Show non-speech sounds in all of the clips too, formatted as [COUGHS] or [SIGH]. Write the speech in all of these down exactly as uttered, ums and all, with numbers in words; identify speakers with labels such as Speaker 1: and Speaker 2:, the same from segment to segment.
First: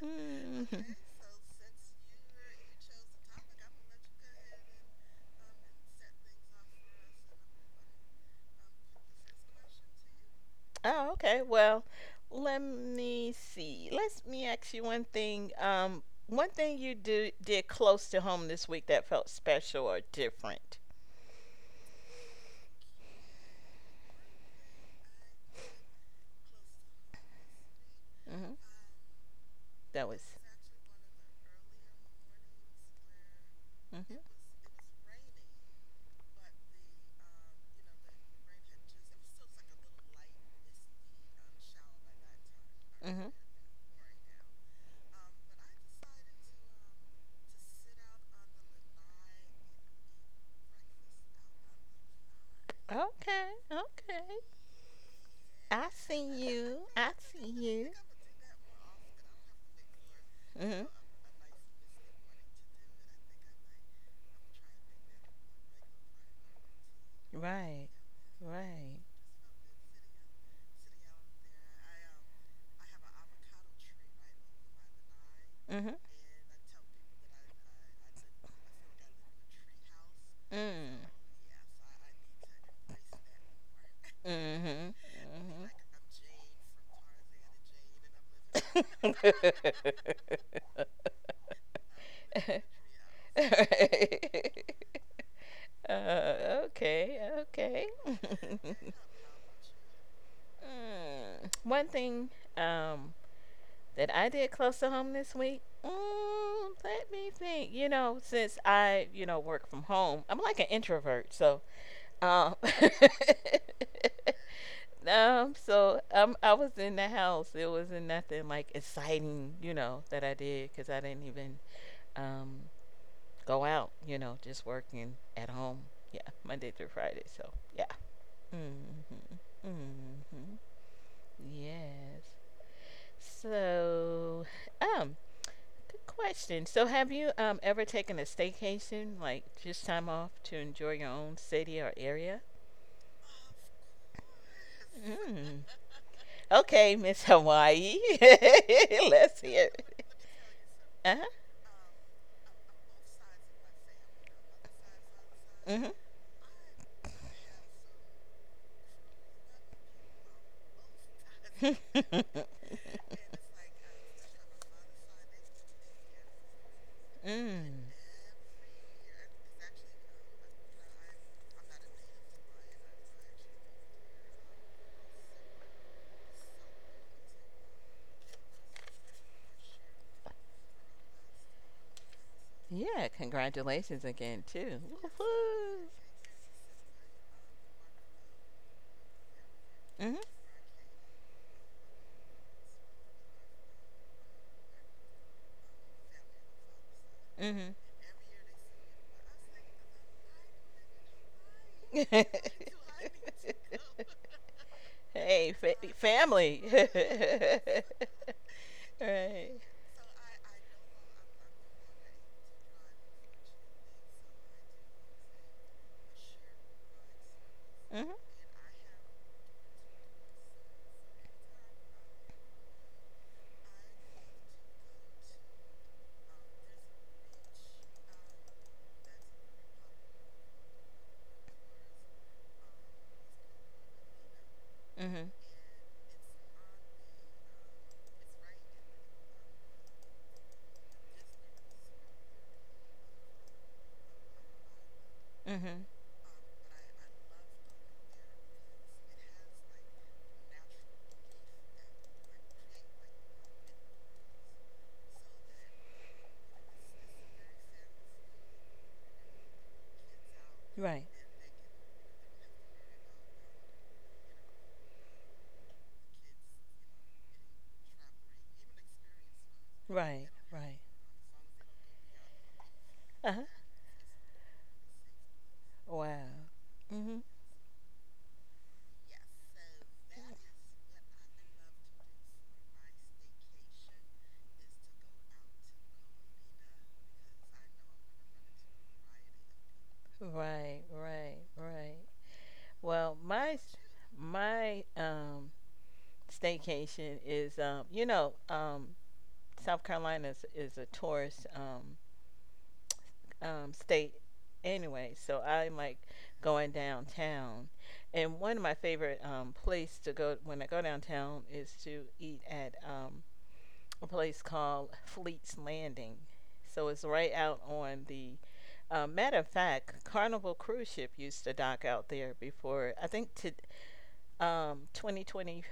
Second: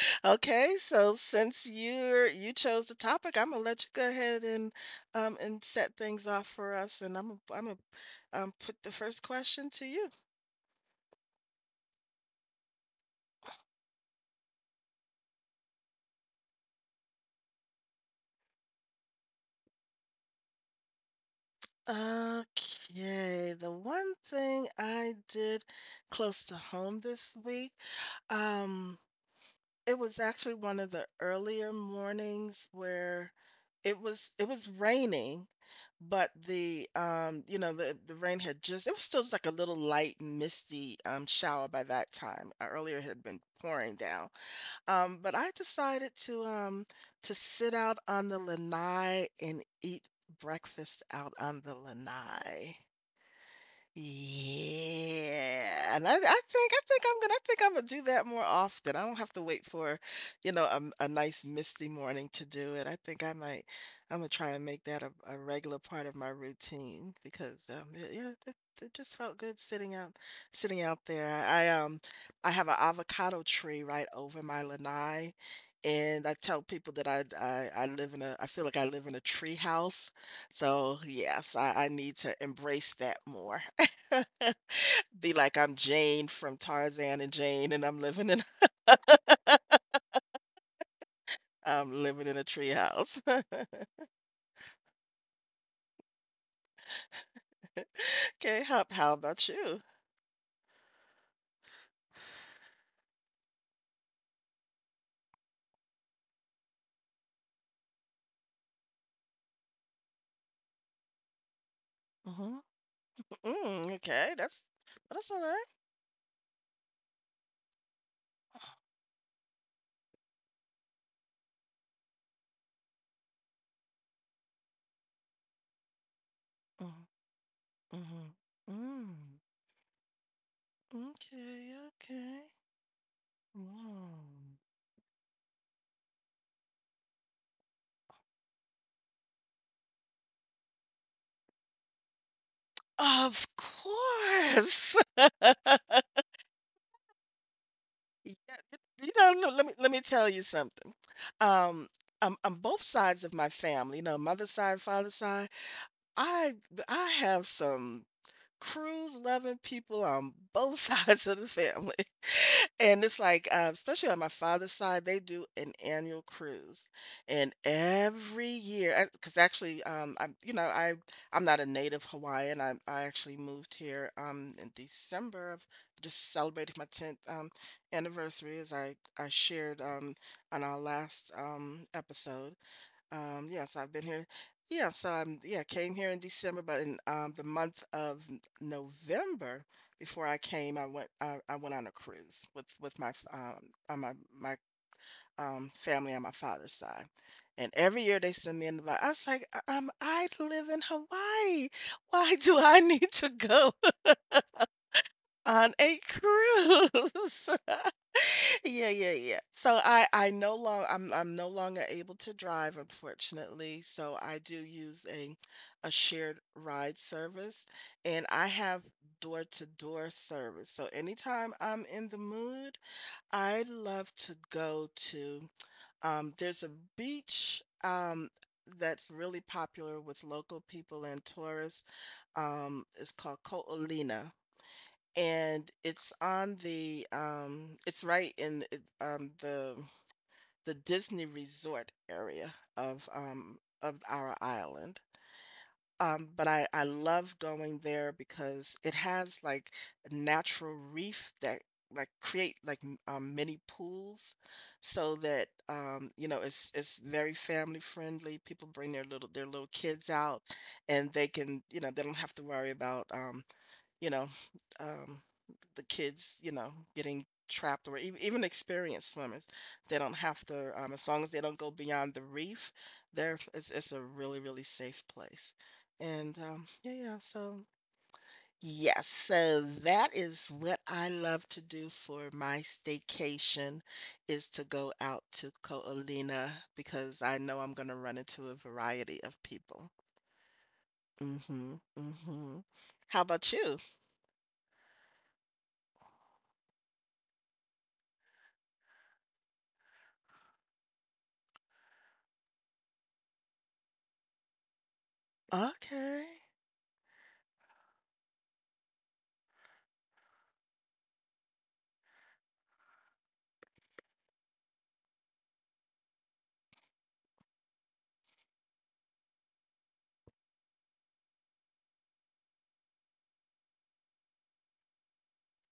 Speaker 1: Hmm.
Speaker 2: Okay, so since you're you chose the topic, I'm gonna let you go ahead and um and set things off for us, and I'm gonna- I'm gonna um put the first question to you.
Speaker 1: Oh, okay. Well, let me see. Let me ask you one thing. Um, one thing you do did close to home this week that felt special or different.
Speaker 2: Okay, the one thing I did close to home this week,
Speaker 1: Mm-hmm.
Speaker 2: um, it
Speaker 1: That
Speaker 2: was
Speaker 1: was.
Speaker 2: actually one of the earlier mornings where it
Speaker 1: Mm-hmm.
Speaker 2: was it was raining. But the, um, you know, the the rain had just, it was still just like a little light misty um shower by that time. Uh, Earlier it had
Speaker 1: Mm-hmm.
Speaker 2: been pouring down. Um, but I decided to um to sit out on the lanai and eat breakfast out on the lanai.
Speaker 1: Okay. Okay. I
Speaker 2: Yeah, and I I
Speaker 1: see
Speaker 2: think
Speaker 1: you.
Speaker 2: I think
Speaker 1: I
Speaker 2: I'm gonna
Speaker 1: see
Speaker 2: I think I'm
Speaker 1: you.
Speaker 2: gonna do that more often. I don't have to wait for, you know,
Speaker 1: Mm-hmm.
Speaker 2: a, a nice misty morning to do it. I think I might I'm gonna try and make that a, a regular part of my routine because
Speaker 1: Right.
Speaker 2: um it, yeah it,
Speaker 1: Right.
Speaker 2: it just felt good sitting out sitting out there. I, I um I have an avocado tree right over my lanai,
Speaker 1: Mm-hmm.
Speaker 2: and I tell people that I I, I live in a I feel like I live in a tree house. So
Speaker 1: Mm.
Speaker 2: yes, I, I need to embrace that more.
Speaker 1: Mhm. Mhm.
Speaker 2: [LAUGHS] Be like, "I'm Jane from Tarzan and Jane, and I'm living in [LAUGHS]
Speaker 1: [LAUGHS]
Speaker 2: I'm living in a treehouse." [LAUGHS]
Speaker 1: Uh, okay. Okay.
Speaker 2: Okay,
Speaker 1: [LAUGHS]
Speaker 2: how how about you?
Speaker 1: Mm. One thing um, that I did close to home this week. Mm, let me think. You know, since I you know work from home, I'm like an introvert, so um,
Speaker 2: Mhm,
Speaker 1: [LAUGHS]
Speaker 2: mm, okay, that's that's all
Speaker 1: Um,
Speaker 2: right.
Speaker 1: so um, I was in the house. It wasn't nothing like exciting, you know, that I did, because I didn't even um go out, you know, just working at home. Yeah, Monday through
Speaker 2: Mhm,
Speaker 1: Friday. So yeah.
Speaker 2: mhm,
Speaker 1: Mhm. Mhm.
Speaker 2: mm, okay,
Speaker 1: Yes.
Speaker 2: okay.
Speaker 1: So
Speaker 2: Mm.
Speaker 1: um, good question. So have you um ever taken a staycation, like just time off to enjoy your own city or area?
Speaker 2: Of course.
Speaker 1: Mm.
Speaker 2: [LAUGHS]
Speaker 1: Okay, Miss Hawaii. [LAUGHS]
Speaker 2: Yeah,
Speaker 1: Let's
Speaker 2: you know, le- let
Speaker 1: hear
Speaker 2: me let me
Speaker 1: it.
Speaker 2: tell you something.
Speaker 1: Uh-huh.
Speaker 2: Um, um, on both sides of my family, you know, mother's side, father's side,
Speaker 1: Hmm.
Speaker 2: I I have some cruise loving people on both [LAUGHS] sides of the family. [LAUGHS]
Speaker 1: [LAUGHS]
Speaker 2: And it's like, uh, especially on my father's side, they do an annual cruise, and
Speaker 1: Mm.
Speaker 2: every year, because actually, um, I'm you know I I'm not a native Hawaiian. I I actually moved here um in December of, just celebrating my tenth um anniversary, as I I shared um on our last um episode,
Speaker 1: Yeah,
Speaker 2: um, yes, I've been
Speaker 1: congratulations
Speaker 2: here.
Speaker 1: again, too.
Speaker 2: Yeah, so I'm yeah,
Speaker 1: Woohoo.
Speaker 2: came here in December, but in um the month of N- November
Speaker 1: Hmm.
Speaker 2: before I came, I went I, I went on a cruise with with my f- um on my my um family on my father's side.
Speaker 1: Hmm.
Speaker 2: And every year they send me an invite. I was like, "Uh, um, I live in Hawaii. Why do
Speaker 1: [LAUGHS]
Speaker 2: I [LAUGHS] need to go [LAUGHS]
Speaker 1: Hey, fa-
Speaker 2: on a
Speaker 1: family. [LAUGHS]
Speaker 2: cruise? [LAUGHS] Yeah, yeah, yeah.
Speaker 1: Right.
Speaker 2: So I I no long I'm I'm no longer able to drive, unfortunately. So I do use a a shared ride service
Speaker 1: Mhm.
Speaker 2: and I have door-to-door service. So anytime I'm in the mood, I love to go to um there's a beach um that's really popular with local people and tourists. Um, it's called Ko'olina
Speaker 1: Mhm.
Speaker 2: and it's on the um it's right in it- um the the Disney resort area of um of our island.
Speaker 1: Mhm.
Speaker 2: Um, but I, I love going there because it has like a natural reef that like create like m- um, mini pools so that, um, you know, it's it's very family friendly. People bring their little their little kids out
Speaker 1: Right.
Speaker 2: and they can, you know, they don't have to worry about, um, you know, um, the kids, you know, getting trapped, or even, even experienced swimmers. They don't
Speaker 1: Right.
Speaker 2: have to,
Speaker 1: Right.
Speaker 2: um, as long as they don't go beyond the reef,
Speaker 1: Uh
Speaker 2: there
Speaker 1: huh.
Speaker 2: it's, it's a really, really safe place. And
Speaker 1: Wow.
Speaker 2: um, yeah, yeah.
Speaker 1: Mhm.
Speaker 2: So yes, so that is what I love to do for my staycation is to go out to Ko'olina because I know I'm going to run into a variety of people.
Speaker 1: Right. Right.
Speaker 2: Mm-hmm.
Speaker 1: Right.
Speaker 2: Mm-hmm.
Speaker 1: Well,
Speaker 2: How about
Speaker 1: my s-
Speaker 2: you?
Speaker 1: my um staycation is um you know um South Carolina is, is a tourist um um, state anyway. So I like
Speaker 2: Okay.
Speaker 1: going downtown. And one of my favorite um, place to go when I go downtown is to eat at um, a place called Fleet's Landing. So it's right out on the. Uh, matter of fact, Carnival cruise ship used to dock out there before. I think to um, twenty twenty-four,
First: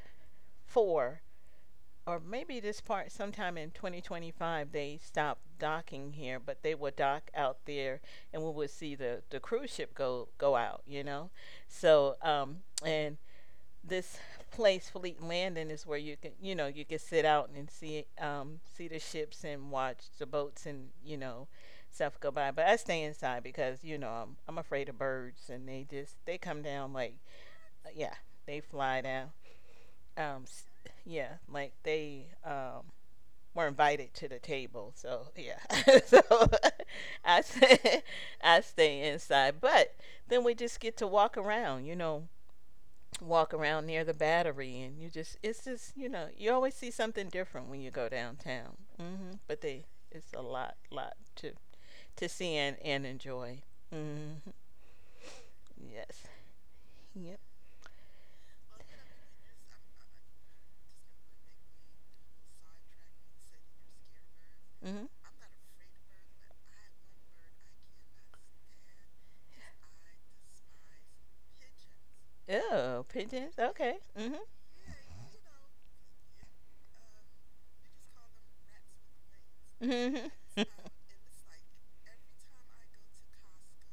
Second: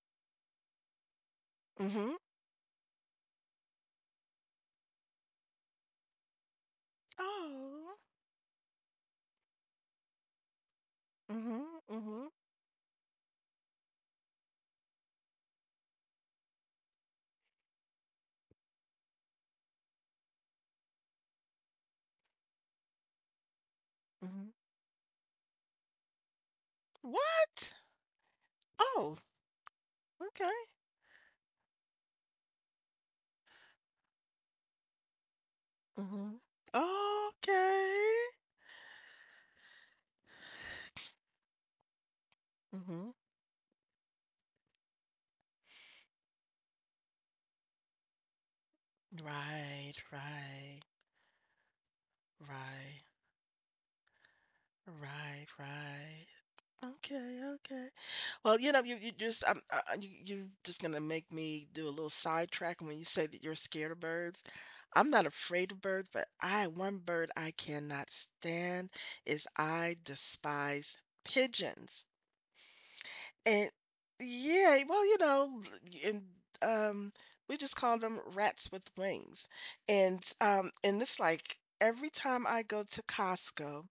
Speaker 2: Mm-hmm.
Speaker 1: or maybe this part sometime in twenty twenty-five they stop docking here, but they will dock out
Speaker 2: Oh.
Speaker 1: there. And we will see the, the cruise ship go go out, you know
Speaker 2: Mhm,
Speaker 1: so
Speaker 2: mhm,
Speaker 1: um and this place Fleet Landing is where you can you know you can sit out and see um see the ships and watch the boats and you know stuff go by. But I stay inside because you know i'm,
Speaker 2: mhm.
Speaker 1: I'm afraid of birds, and they just they come down like,
Speaker 2: What?
Speaker 1: yeah, they fly
Speaker 2: Oh,
Speaker 1: down, um
Speaker 2: okay.
Speaker 1: s- yeah, like they um were invited to the table. So yeah, [LAUGHS] so
Speaker 2: Mhm.
Speaker 1: [LAUGHS] I stay,
Speaker 2: Okay.
Speaker 1: I stay inside. But then we just get to walk around, you know,
Speaker 2: Mhm.
Speaker 1: walk around near the battery, and you just it's just you know you always see something different when you go downtown. Hmm But they
Speaker 2: Right,
Speaker 1: it's a lot
Speaker 2: right,
Speaker 1: lot to to see and, and
Speaker 2: right,
Speaker 1: enjoy. Hmm.
Speaker 2: right,
Speaker 1: Yes.
Speaker 2: right.
Speaker 1: Yep.
Speaker 2: Okay, okay. Well, you know, you you just um, uh, uh, you you just gonna make me do a little sidetrack when you say that you're scared of birds.
Speaker 1: Hmm.
Speaker 2: I'm not afraid of birds, but I one bird I cannot stand is, I despise pigeons.
Speaker 1: Oh, pigeons.
Speaker 2: And
Speaker 1: Okay. Hmm.
Speaker 2: yeah, well, you know, and um, we just call them rats with wings.
Speaker 1: Hmm.
Speaker 2: And
Speaker 1: Hmm.
Speaker 2: um, and it's like every time I go to Costco,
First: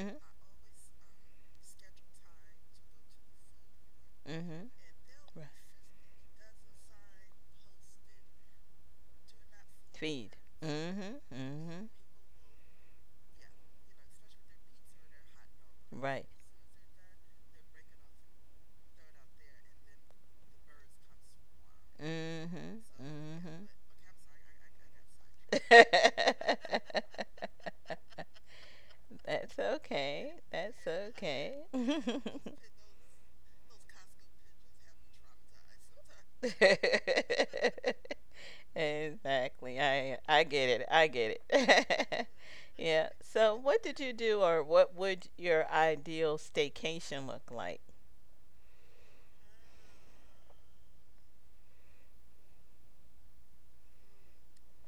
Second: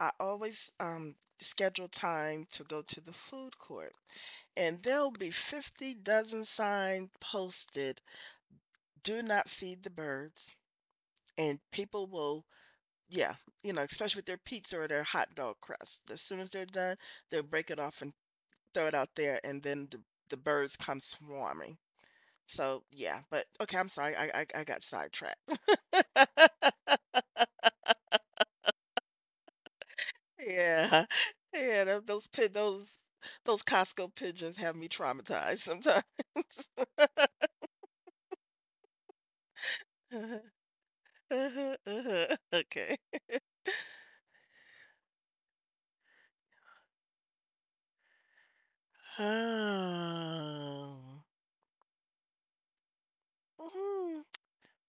Speaker 2: I always um schedule time to go to the food court,
Speaker 1: Hmm.
Speaker 2: and there'll be
Speaker 1: [LAUGHS] Right.
Speaker 2: fifty dozen signs posted, do not feed the
Speaker 1: Feed.
Speaker 2: birds,
Speaker 1: Mm-hmm.
Speaker 2: and
Speaker 1: Mm-hmm.
Speaker 2: people will yeah, you know, especially with their pizza or their hot dog crust. As
Speaker 1: Right.
Speaker 2: soon as they're done, they'll break it off and throw it out there, and then the, the birds come swarming. So yeah, but
Speaker 1: Mm-hmm.
Speaker 2: okay, I'm sorry. I I, I got sidetracked.
Speaker 1: Mm-hmm. [LAUGHS]
Speaker 2: [LAUGHS]
Speaker 1: That's okay. That's
Speaker 2: Yeah.
Speaker 1: okay.
Speaker 2: Yeah, tho- those pid those those Costco pigeons have me traumatized sometimes.
Speaker 1: [LAUGHS]
Speaker 2: [LAUGHS]
Speaker 1: [LAUGHS] Exactly. I
Speaker 2: Uh-huh,
Speaker 1: I get it. I get
Speaker 2: uh-huh,
Speaker 1: it.
Speaker 2: uh-huh.
Speaker 1: [LAUGHS]
Speaker 2: Okay.
Speaker 1: Yeah. So, what did you do, or what would your ideal staycation look like?
Speaker 2: [SIGHS] Oh.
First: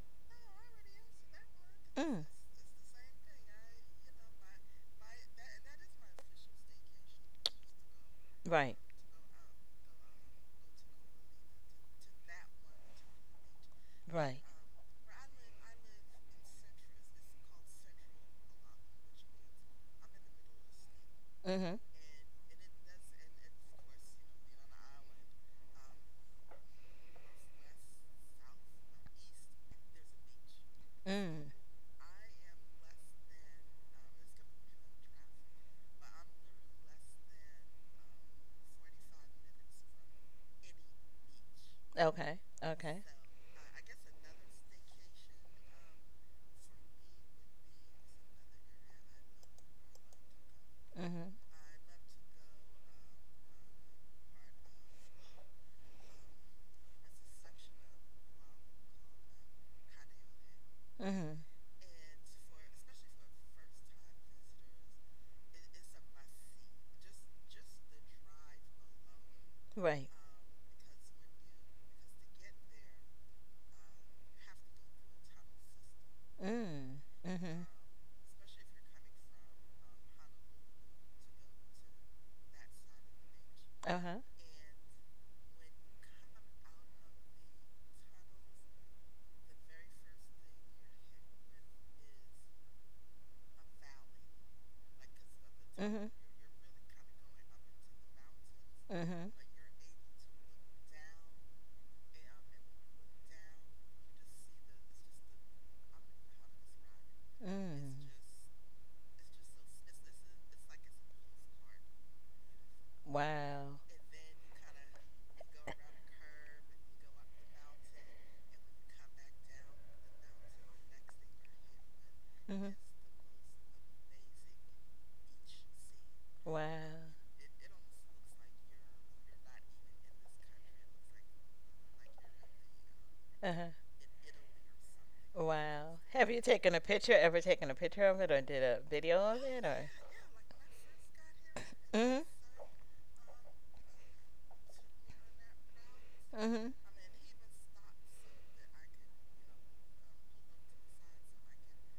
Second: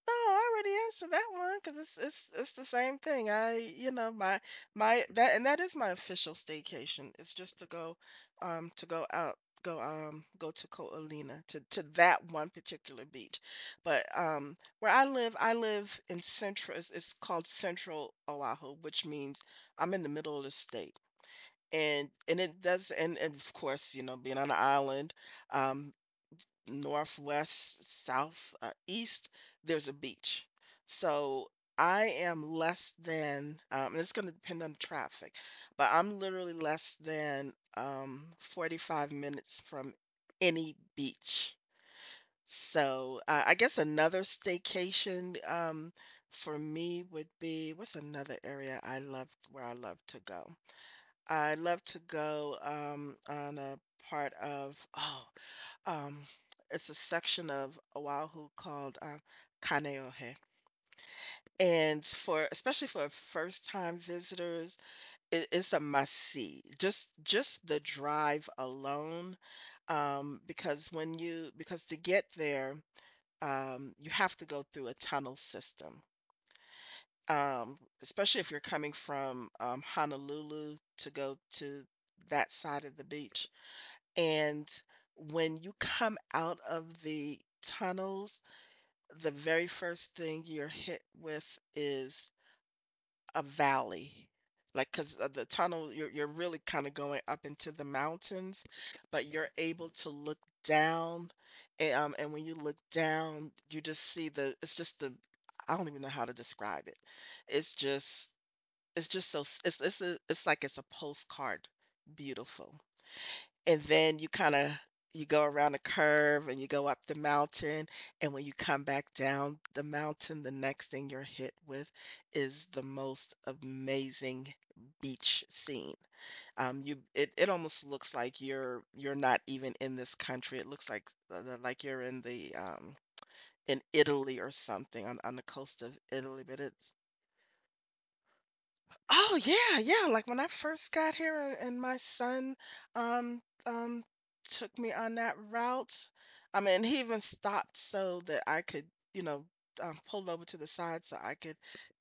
Speaker 2: No, I already answered that one because it's
Speaker 1: Mm.
Speaker 2: it's it's the same thing. I you know my my that and that is my official staycation. It's just to go, um,
Speaker 1: Right.
Speaker 2: to go out, go um, go to Ko'olina to to that one particular beach. But
Speaker 1: Right.
Speaker 2: um, where I live, I live in central. It's, it's called Central Oahu, which means I'm in the middle of the state.
Speaker 1: Mhm.
Speaker 2: And and it does and, and of course, you know, being on an island, um, north, west, south, uh, east, there's a beach.
Speaker 1: Mm.
Speaker 2: So I am less than, um, and it's going to depend on the traffic, but I'm literally less than, um, forty-five minutes from any beach.
Speaker 1: Okay. Okay.
Speaker 2: So uh, I guess another staycation, um, for me would be, what's another area I love where I love to go?
Speaker 1: Mhm.
Speaker 2: I'd love to go, um, on a part of oh, um, it's a section of Oahu called, um, Kaneohe,
Speaker 1: Mhm.
Speaker 2: and for, especially for first-time visitors, it it's a must-see. Just just the drive alone,
Speaker 1: Right.
Speaker 2: um, because when you, because to get there, um, you have to go through a tunnel system,
Speaker 1: Mm. Mhm.
Speaker 2: um, especially if you're coming from, um, Honolulu to go to that side of the beach.
Speaker 1: Uh huh.
Speaker 2: And when you come out of the tunnels, the very first thing you're hit with is a valley. Like, because the tunnel, you're,
Speaker 1: Mhm.
Speaker 2: you're really kind of going up into the mountains,
Speaker 1: Mhm.
Speaker 2: but you're able to look down. And, um, and when you look down, you just see the, it's just the, I don't even know how to describe it. It's
Speaker 1: Mm.
Speaker 2: just, it's just so, it's, it's, a, it's like it's a postcard beautiful,
Speaker 1: Wow.
Speaker 2: and then you kinda, you go around a curve and you go up the mountain, and when you come back down the mountain, the next thing you're hit with is
Speaker 1: Mhm.
Speaker 2: the most amazing beach scene. Um, you,
Speaker 1: Wow.
Speaker 2: it it almost looks like you're you're not even in this country. It looks like like you're in the, um,
Speaker 1: Uh huh.
Speaker 2: in Italy or something, on on the coast of
Speaker 1: Wow. Have you
Speaker 2: Italy, but
Speaker 1: taken a
Speaker 2: it's,
Speaker 1: picture, ever taken a picture of it, or did a video
Speaker 2: oh
Speaker 1: of it,
Speaker 2: yeah,
Speaker 1: or?
Speaker 2: yeah. Like when I
Speaker 1: [COUGHS]
Speaker 2: first got here and, and my
Speaker 1: Mhm.
Speaker 2: son um um took me on that route. I
Speaker 1: Mhm.
Speaker 2: mean, he even stopped so that I could, you know, um, pulled over to the side so I could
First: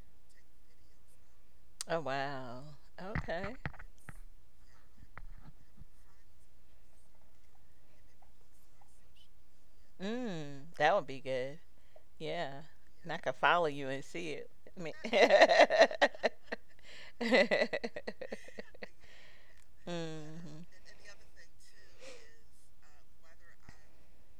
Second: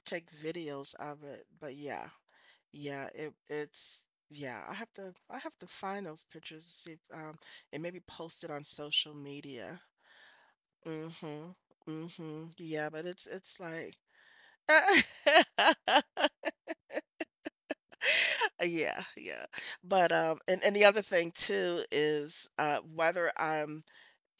Speaker 2: take videos of it. But
Speaker 1: Oh
Speaker 2: yeah,
Speaker 1: wow.
Speaker 2: yeah, it
Speaker 1: Okay.
Speaker 2: it's yeah. I have to I have to find those pictures to see if, um, and maybe post it on social media.
Speaker 1: Mm. That would be
Speaker 2: Mm-hmm.
Speaker 1: good.
Speaker 2: Mm-hmm.
Speaker 1: Yeah.
Speaker 2: Yeah, but
Speaker 1: And I
Speaker 2: it's
Speaker 1: could
Speaker 2: it's
Speaker 1: follow you
Speaker 2: like
Speaker 1: and see it. I mean. [LAUGHS]
Speaker 2: [LAUGHS] Uh, yeah, yeah. But, um and
Speaker 1: Mhm.
Speaker 2: and the other thing too is, uh, whether I'm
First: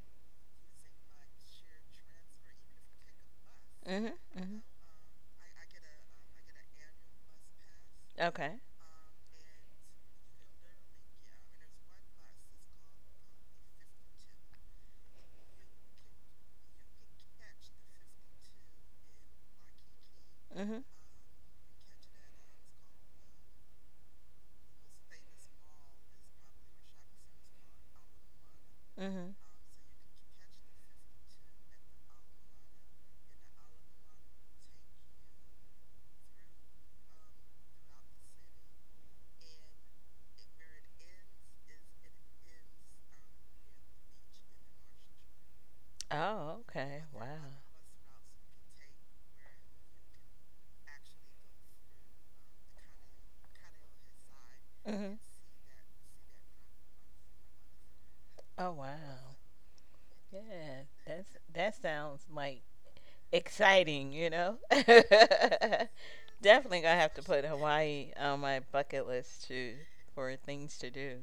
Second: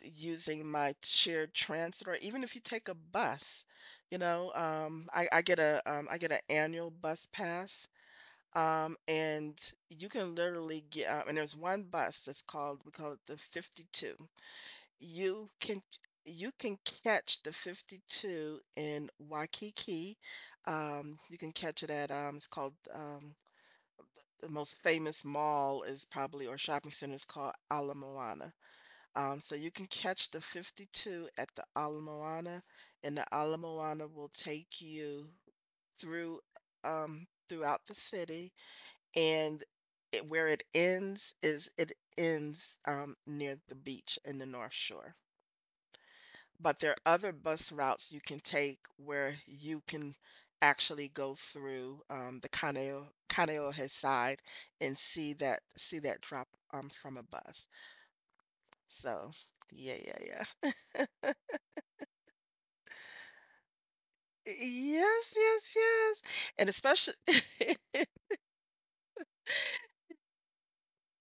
Speaker 2: using my shared transit or even if you take a bus,
Speaker 1: Mhm.
Speaker 2: you know,
Speaker 1: Mhm.
Speaker 2: um, I I get a, um, I get an annual bus pass,
Speaker 1: Okay.
Speaker 2: um, and you can literally get, uh and there's one bus that's called, we call it the fifty-two. You can you can catch the fifty-two in Waikiki.
Speaker 1: Mhm.
Speaker 2: Um, you can catch it at, um, it's called, um the most famous mall is probably or shopping center is called Ala Moana.
Speaker 1: Mhm.
Speaker 2: Um, so you can catch the fifty-two at the Ala Moana, and the Ala Moana will take you through um, throughout the city. And it, where it ends is it ends um, near the beach in the North Shore.
Speaker 1: Oh,
Speaker 2: But there are
Speaker 1: okay.
Speaker 2: other
Speaker 1: Wow.
Speaker 2: bus routes you can take where you can actually go through um, the Kaneohe, Kaneohe side and
Speaker 1: Mhm.
Speaker 2: see that see that drop um, from a bus.
Speaker 1: Oh
Speaker 2: So
Speaker 1: wow.
Speaker 2: yeah,
Speaker 1: Yeah.
Speaker 2: yeah, yeah.
Speaker 1: That's that sounds like exciting, you know?
Speaker 2: Yes,
Speaker 1: [LAUGHS]
Speaker 2: yes, yes. And
Speaker 1: Definitely gonna have
Speaker 2: especially
Speaker 1: to put Hawaii
Speaker 2: [LAUGHS]
Speaker 1: on my bucket list too for things to do,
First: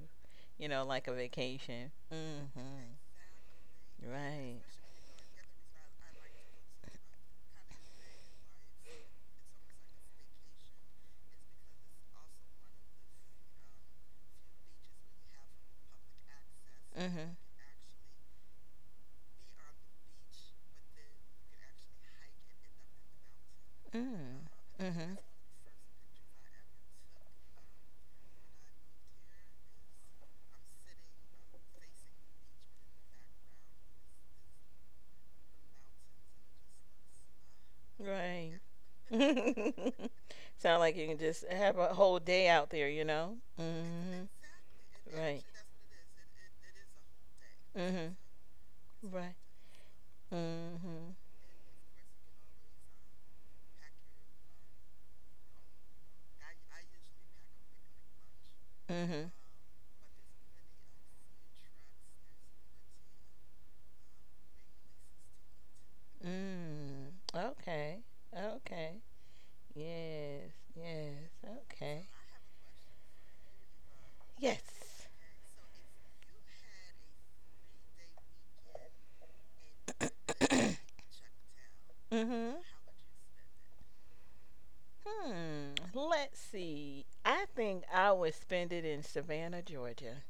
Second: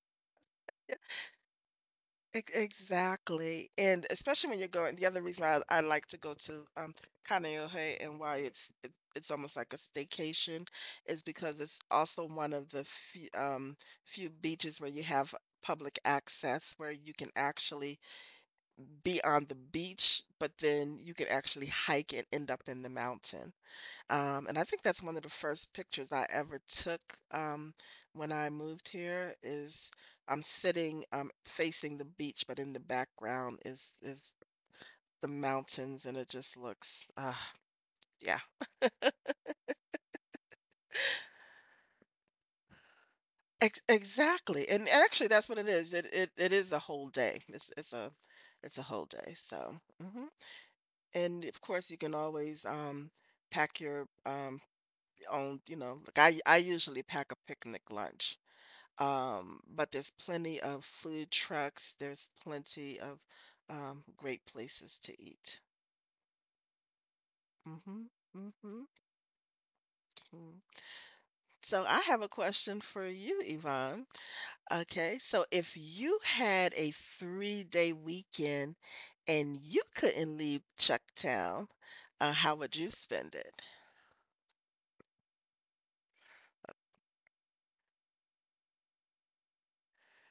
Speaker 1: you know, like a vacation.
Speaker 2: Ex-
Speaker 1: Mm-hmm.
Speaker 2: Exactly. And especially when
Speaker 1: Right.
Speaker 2: you're going, the other reason why I, I like to go to um Kaneohe and why it's it, it's almost like a staycation is because it's also one of the few, um few beaches where you have public access where you can
Speaker 1: Mm-hmm.
Speaker 2: actually be on the beach, but then you can actually hike and end up in the mountain. Um, and I think that's one
Speaker 1: Mm.
Speaker 2: of the first pictures I ever took um, when I moved here is I'm sitting um, facing the beach, but in the background is is the mountains, and it just looks, uh,
Speaker 1: Mm-hmm.
Speaker 2: yeah,
Speaker 1: Right. [LAUGHS] Sound like you can just have a whole day out there, you know?
Speaker 2: ex exactly. And
Speaker 1: Mm-hmm.
Speaker 2: actually,
Speaker 1: Right.
Speaker 2: that's what it is. It it it is a whole day. It's it's a
Speaker 1: Mm-hmm.
Speaker 2: it's a whole
Speaker 1: Right.
Speaker 2: day. So, hmm
Speaker 1: Mm-hmm.
Speaker 2: and of course, you can always um, pack your um, own. You know, like I I usually pack a picnic lunch.
Speaker 1: Mm-hmm.
Speaker 2: Um, but there's plenty of food trucks. There's plenty of um, great places to eat.
Speaker 1: Mm.
Speaker 2: hmm
Speaker 1: Okay.
Speaker 2: hmm
Speaker 1: Okay. Yes. Yes.
Speaker 2: So I
Speaker 1: Okay.
Speaker 2: have a question for you, Yvonne.
Speaker 1: Yes.
Speaker 2: Okay, so if you had a three-day weekend and you couldn't leave Chucktown, uh, how
Speaker 1: Mm-hmm.
Speaker 2: would you spend it?
Speaker 1: Hmm. Let's see. I think I would spend it in Savannah, Georgia.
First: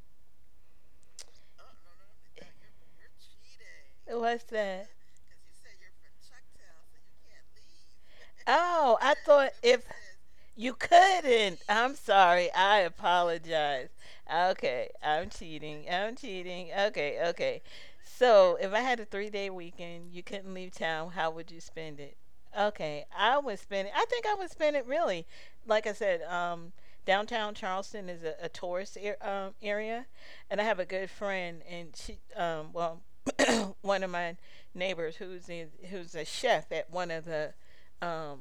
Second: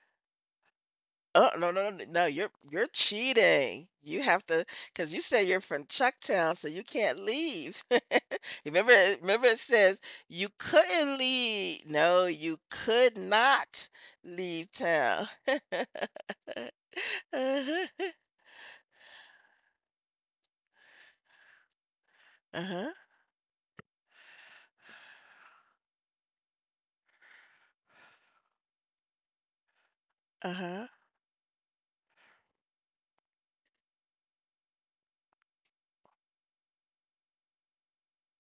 Speaker 2: Oh, no, no, no, no, you're you're cheating. You
Speaker 1: What's
Speaker 2: have to,
Speaker 1: that?
Speaker 2: because you say you're from Chucktown, so you can't leave. [LAUGHS] Remember,
Speaker 1: Oh, I
Speaker 2: it- remember
Speaker 1: thought
Speaker 2: it
Speaker 1: if
Speaker 2: says you
Speaker 1: you
Speaker 2: couldn't
Speaker 1: couldn't,
Speaker 2: leave.
Speaker 1: I'm
Speaker 2: No,
Speaker 1: sorry.
Speaker 2: you
Speaker 1: I
Speaker 2: could not
Speaker 1: apologize.
Speaker 2: leave
Speaker 1: Okay,
Speaker 2: town.
Speaker 1: I'm cheating. I'm cheating. Okay, okay.
Speaker 2: [LAUGHS]
Speaker 1: So, if I had a three day weekend, you couldn't leave town, how would you spend it?
Speaker 2: Uh-huh. Uh-huh.
Speaker 1: Okay, I would spend it. I think I would spend it really. Like I said, um, downtown Charleston is a, a tourist ar- um, area, and I have a
Speaker 2: Uh-huh.
Speaker 1: good friend, and she, um, well, [CLEARS THROAT] one of my neighbors, who's in, who's a chef at one of the um,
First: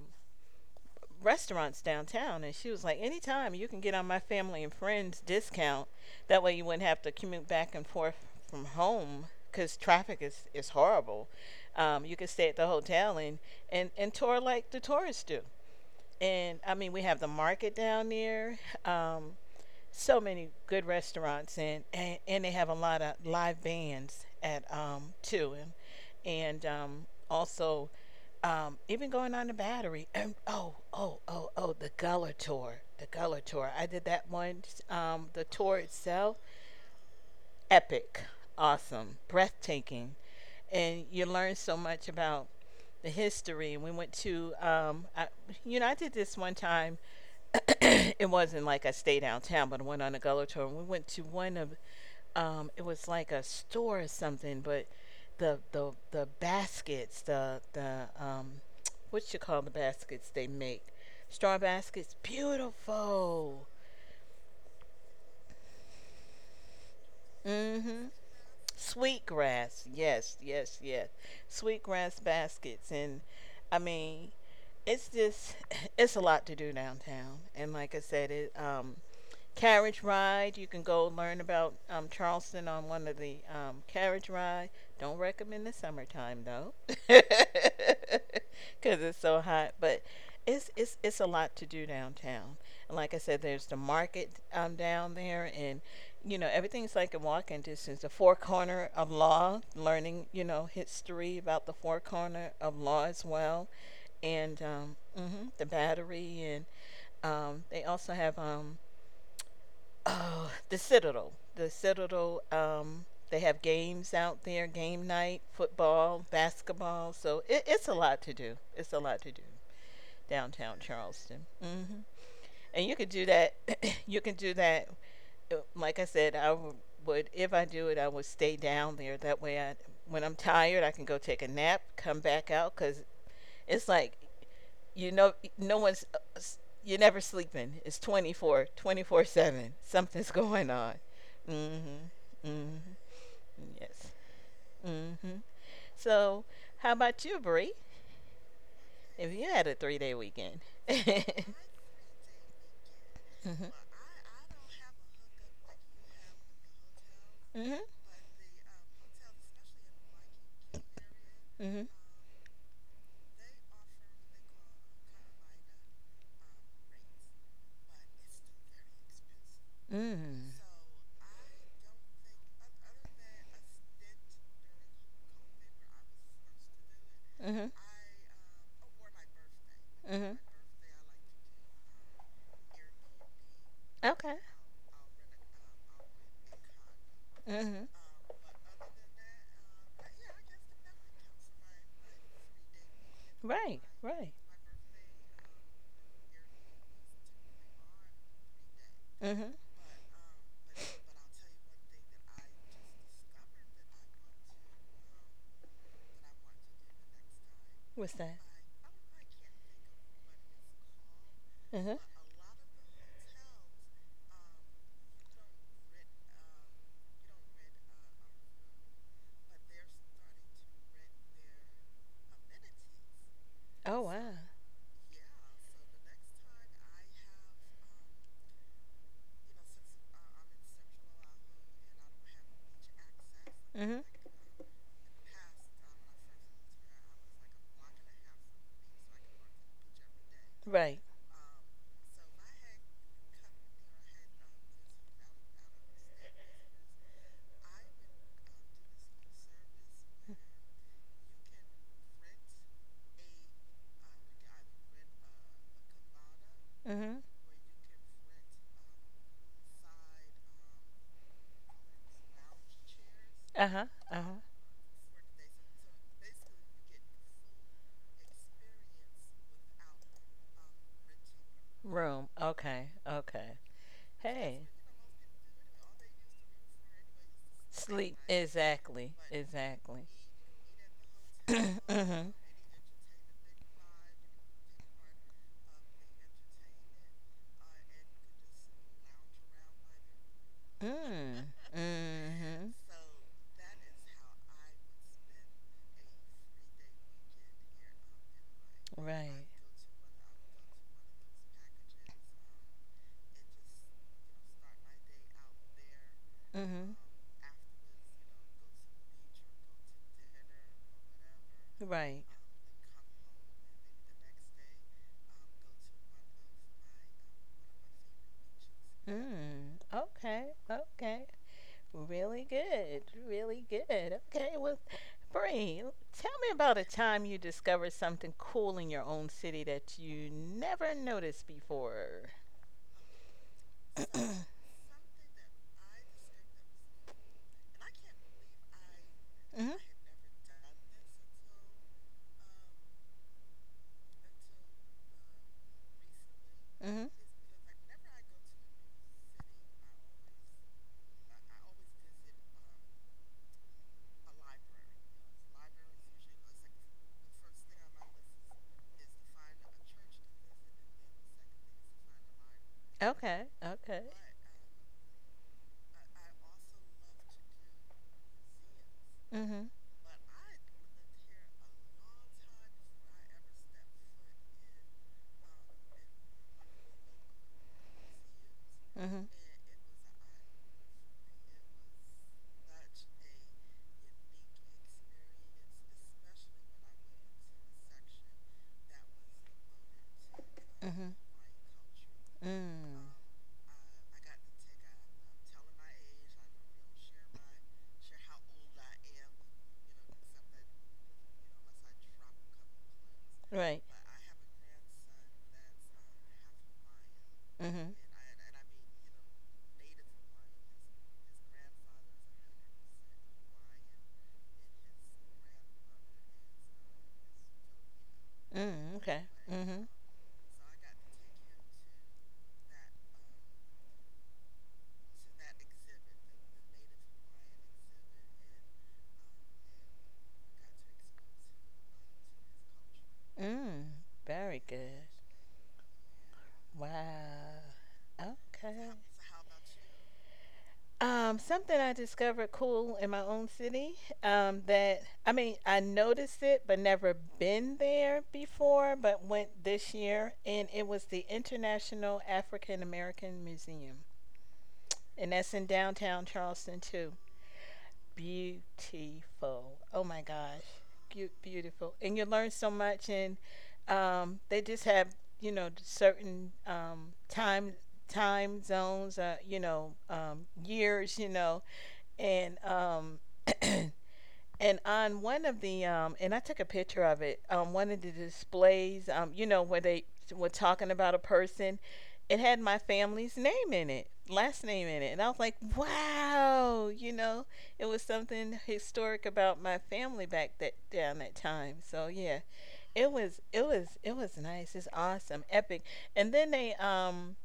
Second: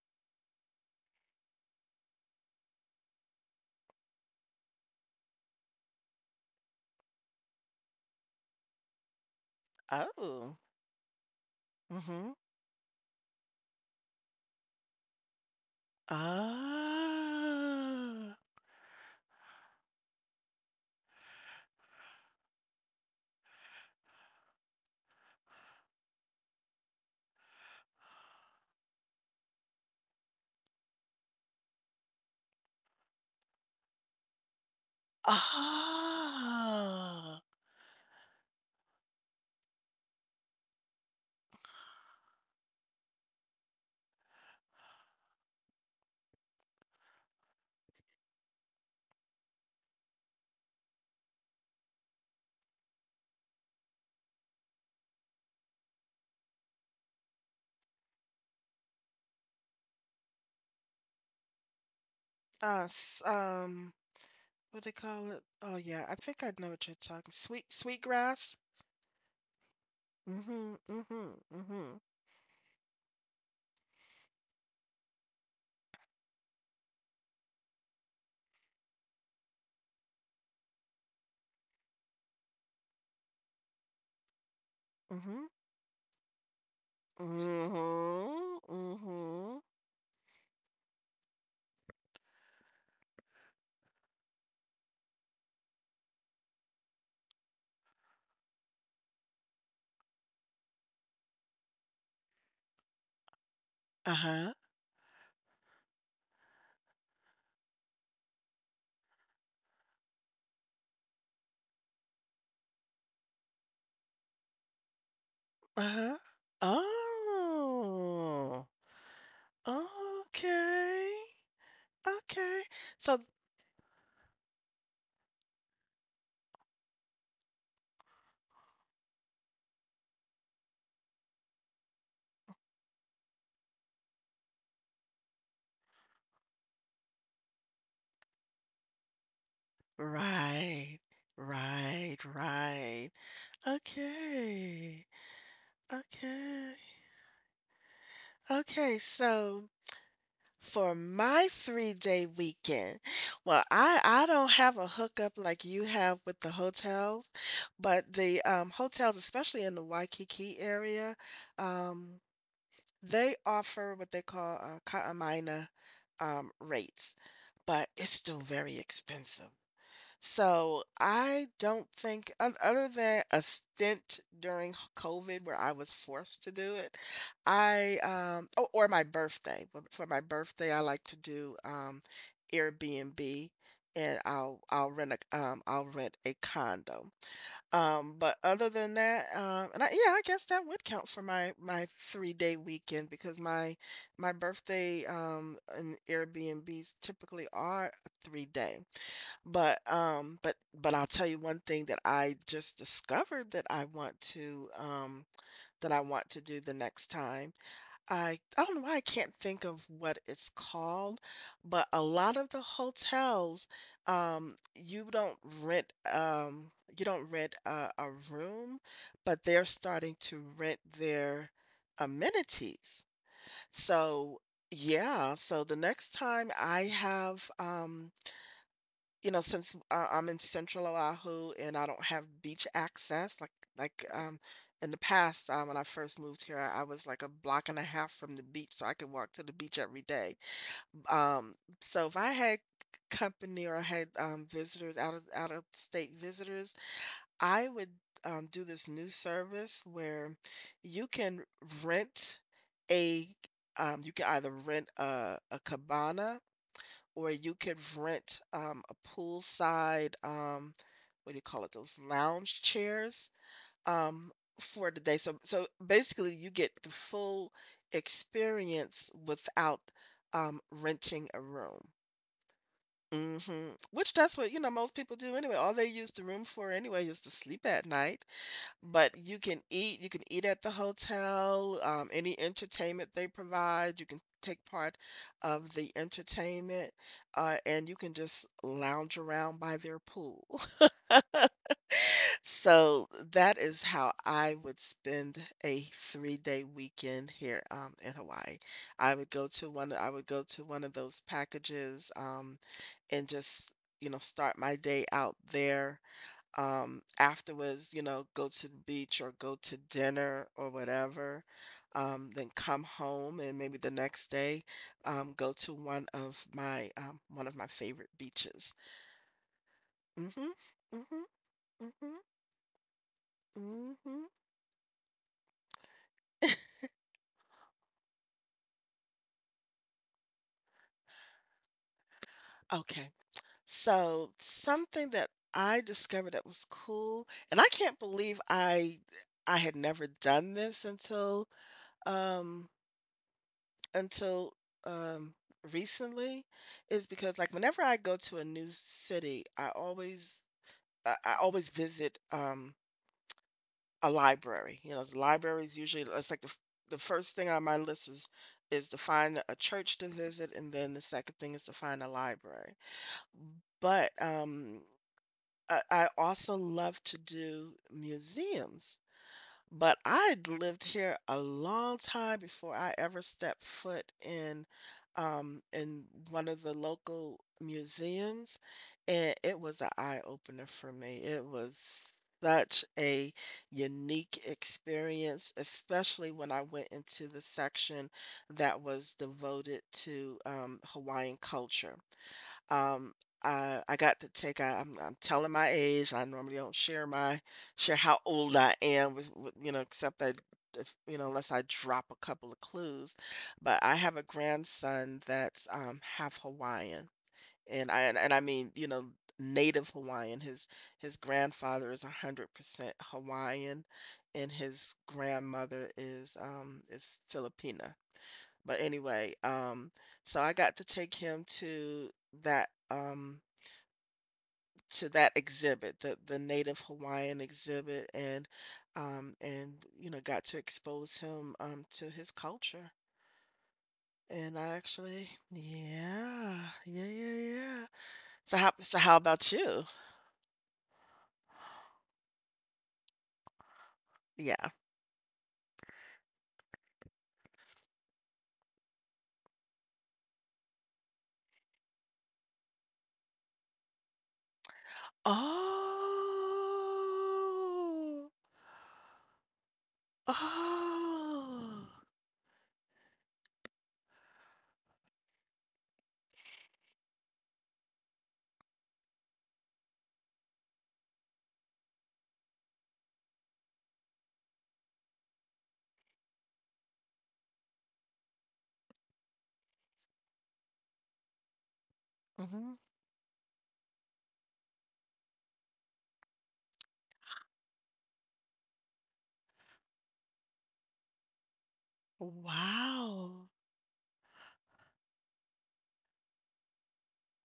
Speaker 1: restaurants downtown. And she was like, anytime you can get on my family and friends discount, that way you wouldn't have to commute back and forth from home, because traffic is,
Speaker 2: Oh.
Speaker 1: is horrible. Um, you could
Speaker 2: Mm-hmm.
Speaker 1: stay at the hotel, and, and, and, tour like the tourists do. And I mean, we have the market down
Speaker 2: Ah.
Speaker 1: there, um, so many good restaurants, and, and and they have a lot of live bands at um too, and and um also um even going on the battery. [CLEARS THROAT] And oh oh oh oh, the Gullah tour, the Gullah tour I did that one. Um the tour itself:
Speaker 2: Ah.
Speaker 1: epic, awesome, breathtaking. And you learn so much about the history. And we went to um I, you know I did this one time, it wasn't like I stayed downtown, but I went on a Gullah tour. And we went to one of, um, it was like a store or something, but the the the baskets, the the um, what you call the baskets they make, straw baskets,
Speaker 2: Uh, s-
Speaker 1: beautiful.
Speaker 2: um, what they call it? Oh yeah, I think I know what you're talking. Sweet, sweet
Speaker 1: Mm-hmm.
Speaker 2: grass.
Speaker 1: Sweetgrass, yes,
Speaker 2: Mhm,
Speaker 1: yes,
Speaker 2: mhm,
Speaker 1: yes.
Speaker 2: mhm, mhm,
Speaker 1: Sweetgrass baskets, and I mean, it's just [LAUGHS] it's a lot to do downtown. And like I said, it um, carriage ride. You can go learn about um, Charleston on one of the um, carriage ride. Don't
Speaker 2: mhm,
Speaker 1: recommend the summertime though, [LAUGHS] because it's so
Speaker 2: mhm.
Speaker 1: hot. But it's it's it's a lot to do downtown. And like I said, there's the market um, down there, and you know everything's like a walking distance. The Four Corner of Law, learning you know history about the Four Corner of Law as well,
Speaker 2: Uh-huh.
Speaker 1: and um, hmm the Battery, and um, they also have um, [SIGHS] oh, the Citadel. The Citadel. Um, they have games out there, game night,
Speaker 2: Uh-huh.
Speaker 1: football, basketball. So it, it's a lot to do.
Speaker 2: Oh.
Speaker 1: It's a lot to do downtown
Speaker 2: Okay.
Speaker 1: Charleston. hmm
Speaker 2: Okay.
Speaker 1: And you could
Speaker 2: So
Speaker 1: do that. [COUGHS] [CLEARS THROAT] You can do that. uh, Like I said, I w- would if I do it, I would stay down there. That way, I when I'm tired, I can go take a nap, come back out, cause it's like, you know no one's you're never sleeping. It's twenty four seven, something's [LAUGHS] going on.
Speaker 2: right. Right,
Speaker 1: Mm-hmm.
Speaker 2: right.
Speaker 1: Mm-hmm. Yes.
Speaker 2: Okay.
Speaker 1: Mm-hmm. So,
Speaker 2: Okay.
Speaker 1: how about you, brie
Speaker 2: Okay.
Speaker 1: if you
Speaker 2: So
Speaker 1: had a three day weekend? [LAUGHS]
Speaker 2: for my
Speaker 1: Mm-hmm.
Speaker 2: three-day weekend. Well, I I don't have a hookup like you have with the hotels,
Speaker 1: Mm-hmm.
Speaker 2: but the um, hotels, especially in the Waikiki area,
Speaker 1: Mm-hmm.
Speaker 2: um, they offer what they call uh, Kaʻamaina um, rates, but it's still very expensive.
Speaker 1: Mm-hmm. Mm-hmm.
Speaker 2: So, I don't think oth other than a stint during COVID where I was forced to do it, I, um oh, or my birthday. But for my
Speaker 1: Mm-hmm.
Speaker 2: birthday, I like to do, um, Airbnb, and
Speaker 1: Okay.
Speaker 2: I'll I'll rent a um, I'll rent a condo.
Speaker 1: Mm-hmm.
Speaker 2: Um, but other than that, um and I yeah, I guess that would count for my my three-day weekend because my
Speaker 1: Right, right.
Speaker 2: my birthday, um, and Airbnbs typically are three day.
Speaker 1: Mm-hmm.
Speaker 2: But um but but I'll tell you one thing that I just discovered that I want to um that I want to do the next time.
Speaker 1: What's
Speaker 2: I
Speaker 1: that?
Speaker 2: I don't know why I can't think of what it's called,
Speaker 1: Uh
Speaker 2: but
Speaker 1: huh.
Speaker 2: a lot of the hotels um you don't rent um you don't rent a, a room, but they're starting to rent their amenities.
Speaker 1: Oh wow.
Speaker 2: So yeah, so the next time I have um you know, since uh, I'm in central Oahu and I don't have beach access, like
Speaker 1: Mm-hmm.
Speaker 2: like um in the past, um, when I first moved here, I was like a block and a half from the beach, so I could walk to the beach every day.
Speaker 1: Right.
Speaker 2: Um, so if I had company or I had um visitors out of out of state visitors, I would um do this new service where you can rent a um you can either rent a a cabana
Speaker 1: Mm-hmm.
Speaker 2: or you could rent um, a poolside, um, what do you call it, those lounge chairs
Speaker 1: Uh huh. Uh
Speaker 2: um,
Speaker 1: huh.
Speaker 2: for the day. So, so basically, you get the full experience without um, renting a room.
Speaker 1: Room. Okay.
Speaker 2: hmm
Speaker 1: Okay.
Speaker 2: Which that's what,
Speaker 1: Hey.
Speaker 2: you know, most people do anyway. All they use the room for anyway is to sleep at
Speaker 1: Sleep.
Speaker 2: night.
Speaker 1: Exactly.
Speaker 2: But you can eat,
Speaker 1: Exactly.
Speaker 2: you
Speaker 1: [COUGHS]
Speaker 2: can eat at the hotel, um,
Speaker 1: [CLEARS THROAT]
Speaker 2: any entertainment they provide, you can take part of the entertainment, uh, and you can just lounge around by their pool. [LAUGHS]
Speaker 1: Mm-hmm. Mm. Mm-hmm.
Speaker 2: So that is how I would spend a three-day weekend here um, in Hawaii. I would
Speaker 1: Right.
Speaker 2: go to one, I would go to one of those packages um, and just, you know, start my day out there
Speaker 1: Mm-hmm.
Speaker 2: um, afterwards, you know, go to the beach or go to dinner or whatever,
Speaker 1: Right.
Speaker 2: um, then come home and maybe the next day, um, go to one of my um, one of my favorite beaches.
Speaker 1: Mm. Okay.
Speaker 2: Mm-hmm,
Speaker 1: Okay.
Speaker 2: mm-hmm, mm-hmm,
Speaker 1: Really good. Really good.
Speaker 2: mm-hmm.
Speaker 1: Okay, well, Bree, tell me about a time you discovered something cool in your own city that you never noticed before.
Speaker 2: Okay,
Speaker 1: [CLEARS THROAT]
Speaker 2: so
Speaker 1: Mm-hmm.
Speaker 2: something that I discovered that was cool, and I can't believe I I had never done this until um until um recently
Speaker 1: Mm-hmm.
Speaker 2: is because like whenever I go to a new city, I always I, I always visit um a library. You know, the library usually it's like the f- the first thing on my list is is to find a church to visit, and then the second thing is to find a library.
Speaker 1: Okay. Okay.
Speaker 2: But um, I, I also love to do museums.
Speaker 1: Mm-hmm.
Speaker 2: But I'd lived here a long time before I ever stepped foot in um in one of the local museums,
Speaker 1: Mm-hmm.
Speaker 2: and it was an eye opener for me. It was such a unique experience, especially when I went into the section that was devoted to um,
Speaker 1: Mm-hmm.
Speaker 2: Hawaiian culture.
Speaker 1: Mm.
Speaker 2: Um, I I got to take I I'm I'm telling my age. I normally don't share my share how old I am with, with you know, except that if, you know, unless I drop a couple of clues. But
Speaker 1: Right.
Speaker 2: I have a grandson that's um half Hawaiian. And
Speaker 1: Mm-hmm.
Speaker 2: I and, and I mean, you know, native Hawaiian. His his grandfather is one hundred percent Hawaiian and his grandmother is um is Filipina. But
Speaker 1: Mm. Okay.
Speaker 2: anyway,
Speaker 1: Mm-hmm.
Speaker 2: um, so I got to take him to that um to that exhibit, the the Native Hawaiian exhibit, and um and you know got to expose him um to his culture.
Speaker 1: Mm,
Speaker 2: And
Speaker 1: very
Speaker 2: I
Speaker 1: good.
Speaker 2: actually, yeah, yeah, yeah,
Speaker 1: Wow.
Speaker 2: yeah. So how
Speaker 1: Okay.
Speaker 2: so how about you?
Speaker 1: Um, something I discovered cool in my own city. Um,
Speaker 2: Yeah.
Speaker 1: that I mean, I noticed it, but never been there before. But went this year, and it was the International African American Museum, and that's in downtown
Speaker 2: Oh,
Speaker 1: Charleston too. Beautiful. Oh my gosh, Beau-
Speaker 2: oh.
Speaker 1: beautiful. And you learn so much, and um, they just have you know certain um, time time zones, uh, you know um, years, you know, and um, [CLEARS THROAT] And on one of the um, and I took a picture of it. Um, one of the displays, um, you know, where they were talking about a person, it had
Speaker 2: hmm
Speaker 1: my family's name in it, last name in it, and I was like, wow, you know, it was something historic about my family back that down that time. So yeah, it was
Speaker 2: Wow.
Speaker 1: it was it was nice. It's awesome, epic. And then they um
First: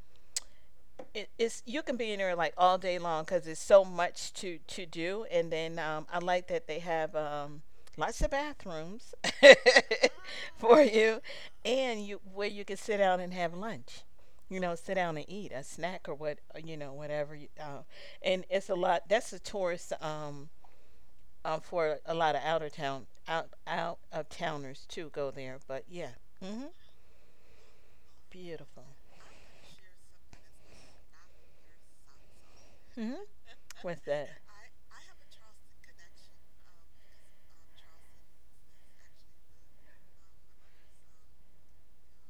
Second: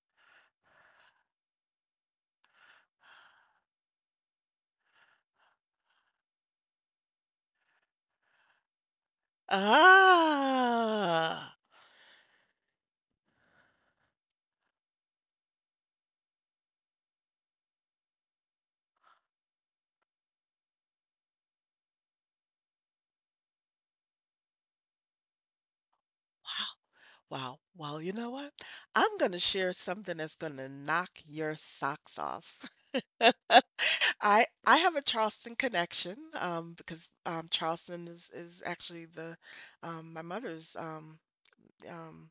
Speaker 1: it, it's you can be in there like all day long because there's so much to to do, and then um, i like that they have um, lots of bathrooms [LAUGHS] for you,
Speaker 2: Ah.
Speaker 1: and you where you can sit down and have lunch, you know sit down and eat a snack or what uh, you know whatever you, uh, and it's a lot that's a tourist, um, um, for a lot of outer town out out of towners to go there. But yeah. Hmm.
Speaker 2: Wow. Well, you know what?
Speaker 1: Beautiful.
Speaker 2: I'm gonna share something that's gonna knock your socks off.
Speaker 1: Hmm. With
Speaker 2: [LAUGHS]
Speaker 1: that.
Speaker 2: I I have a Charleston connection um, because um, Charleston is is actually the um, my mother's um, um,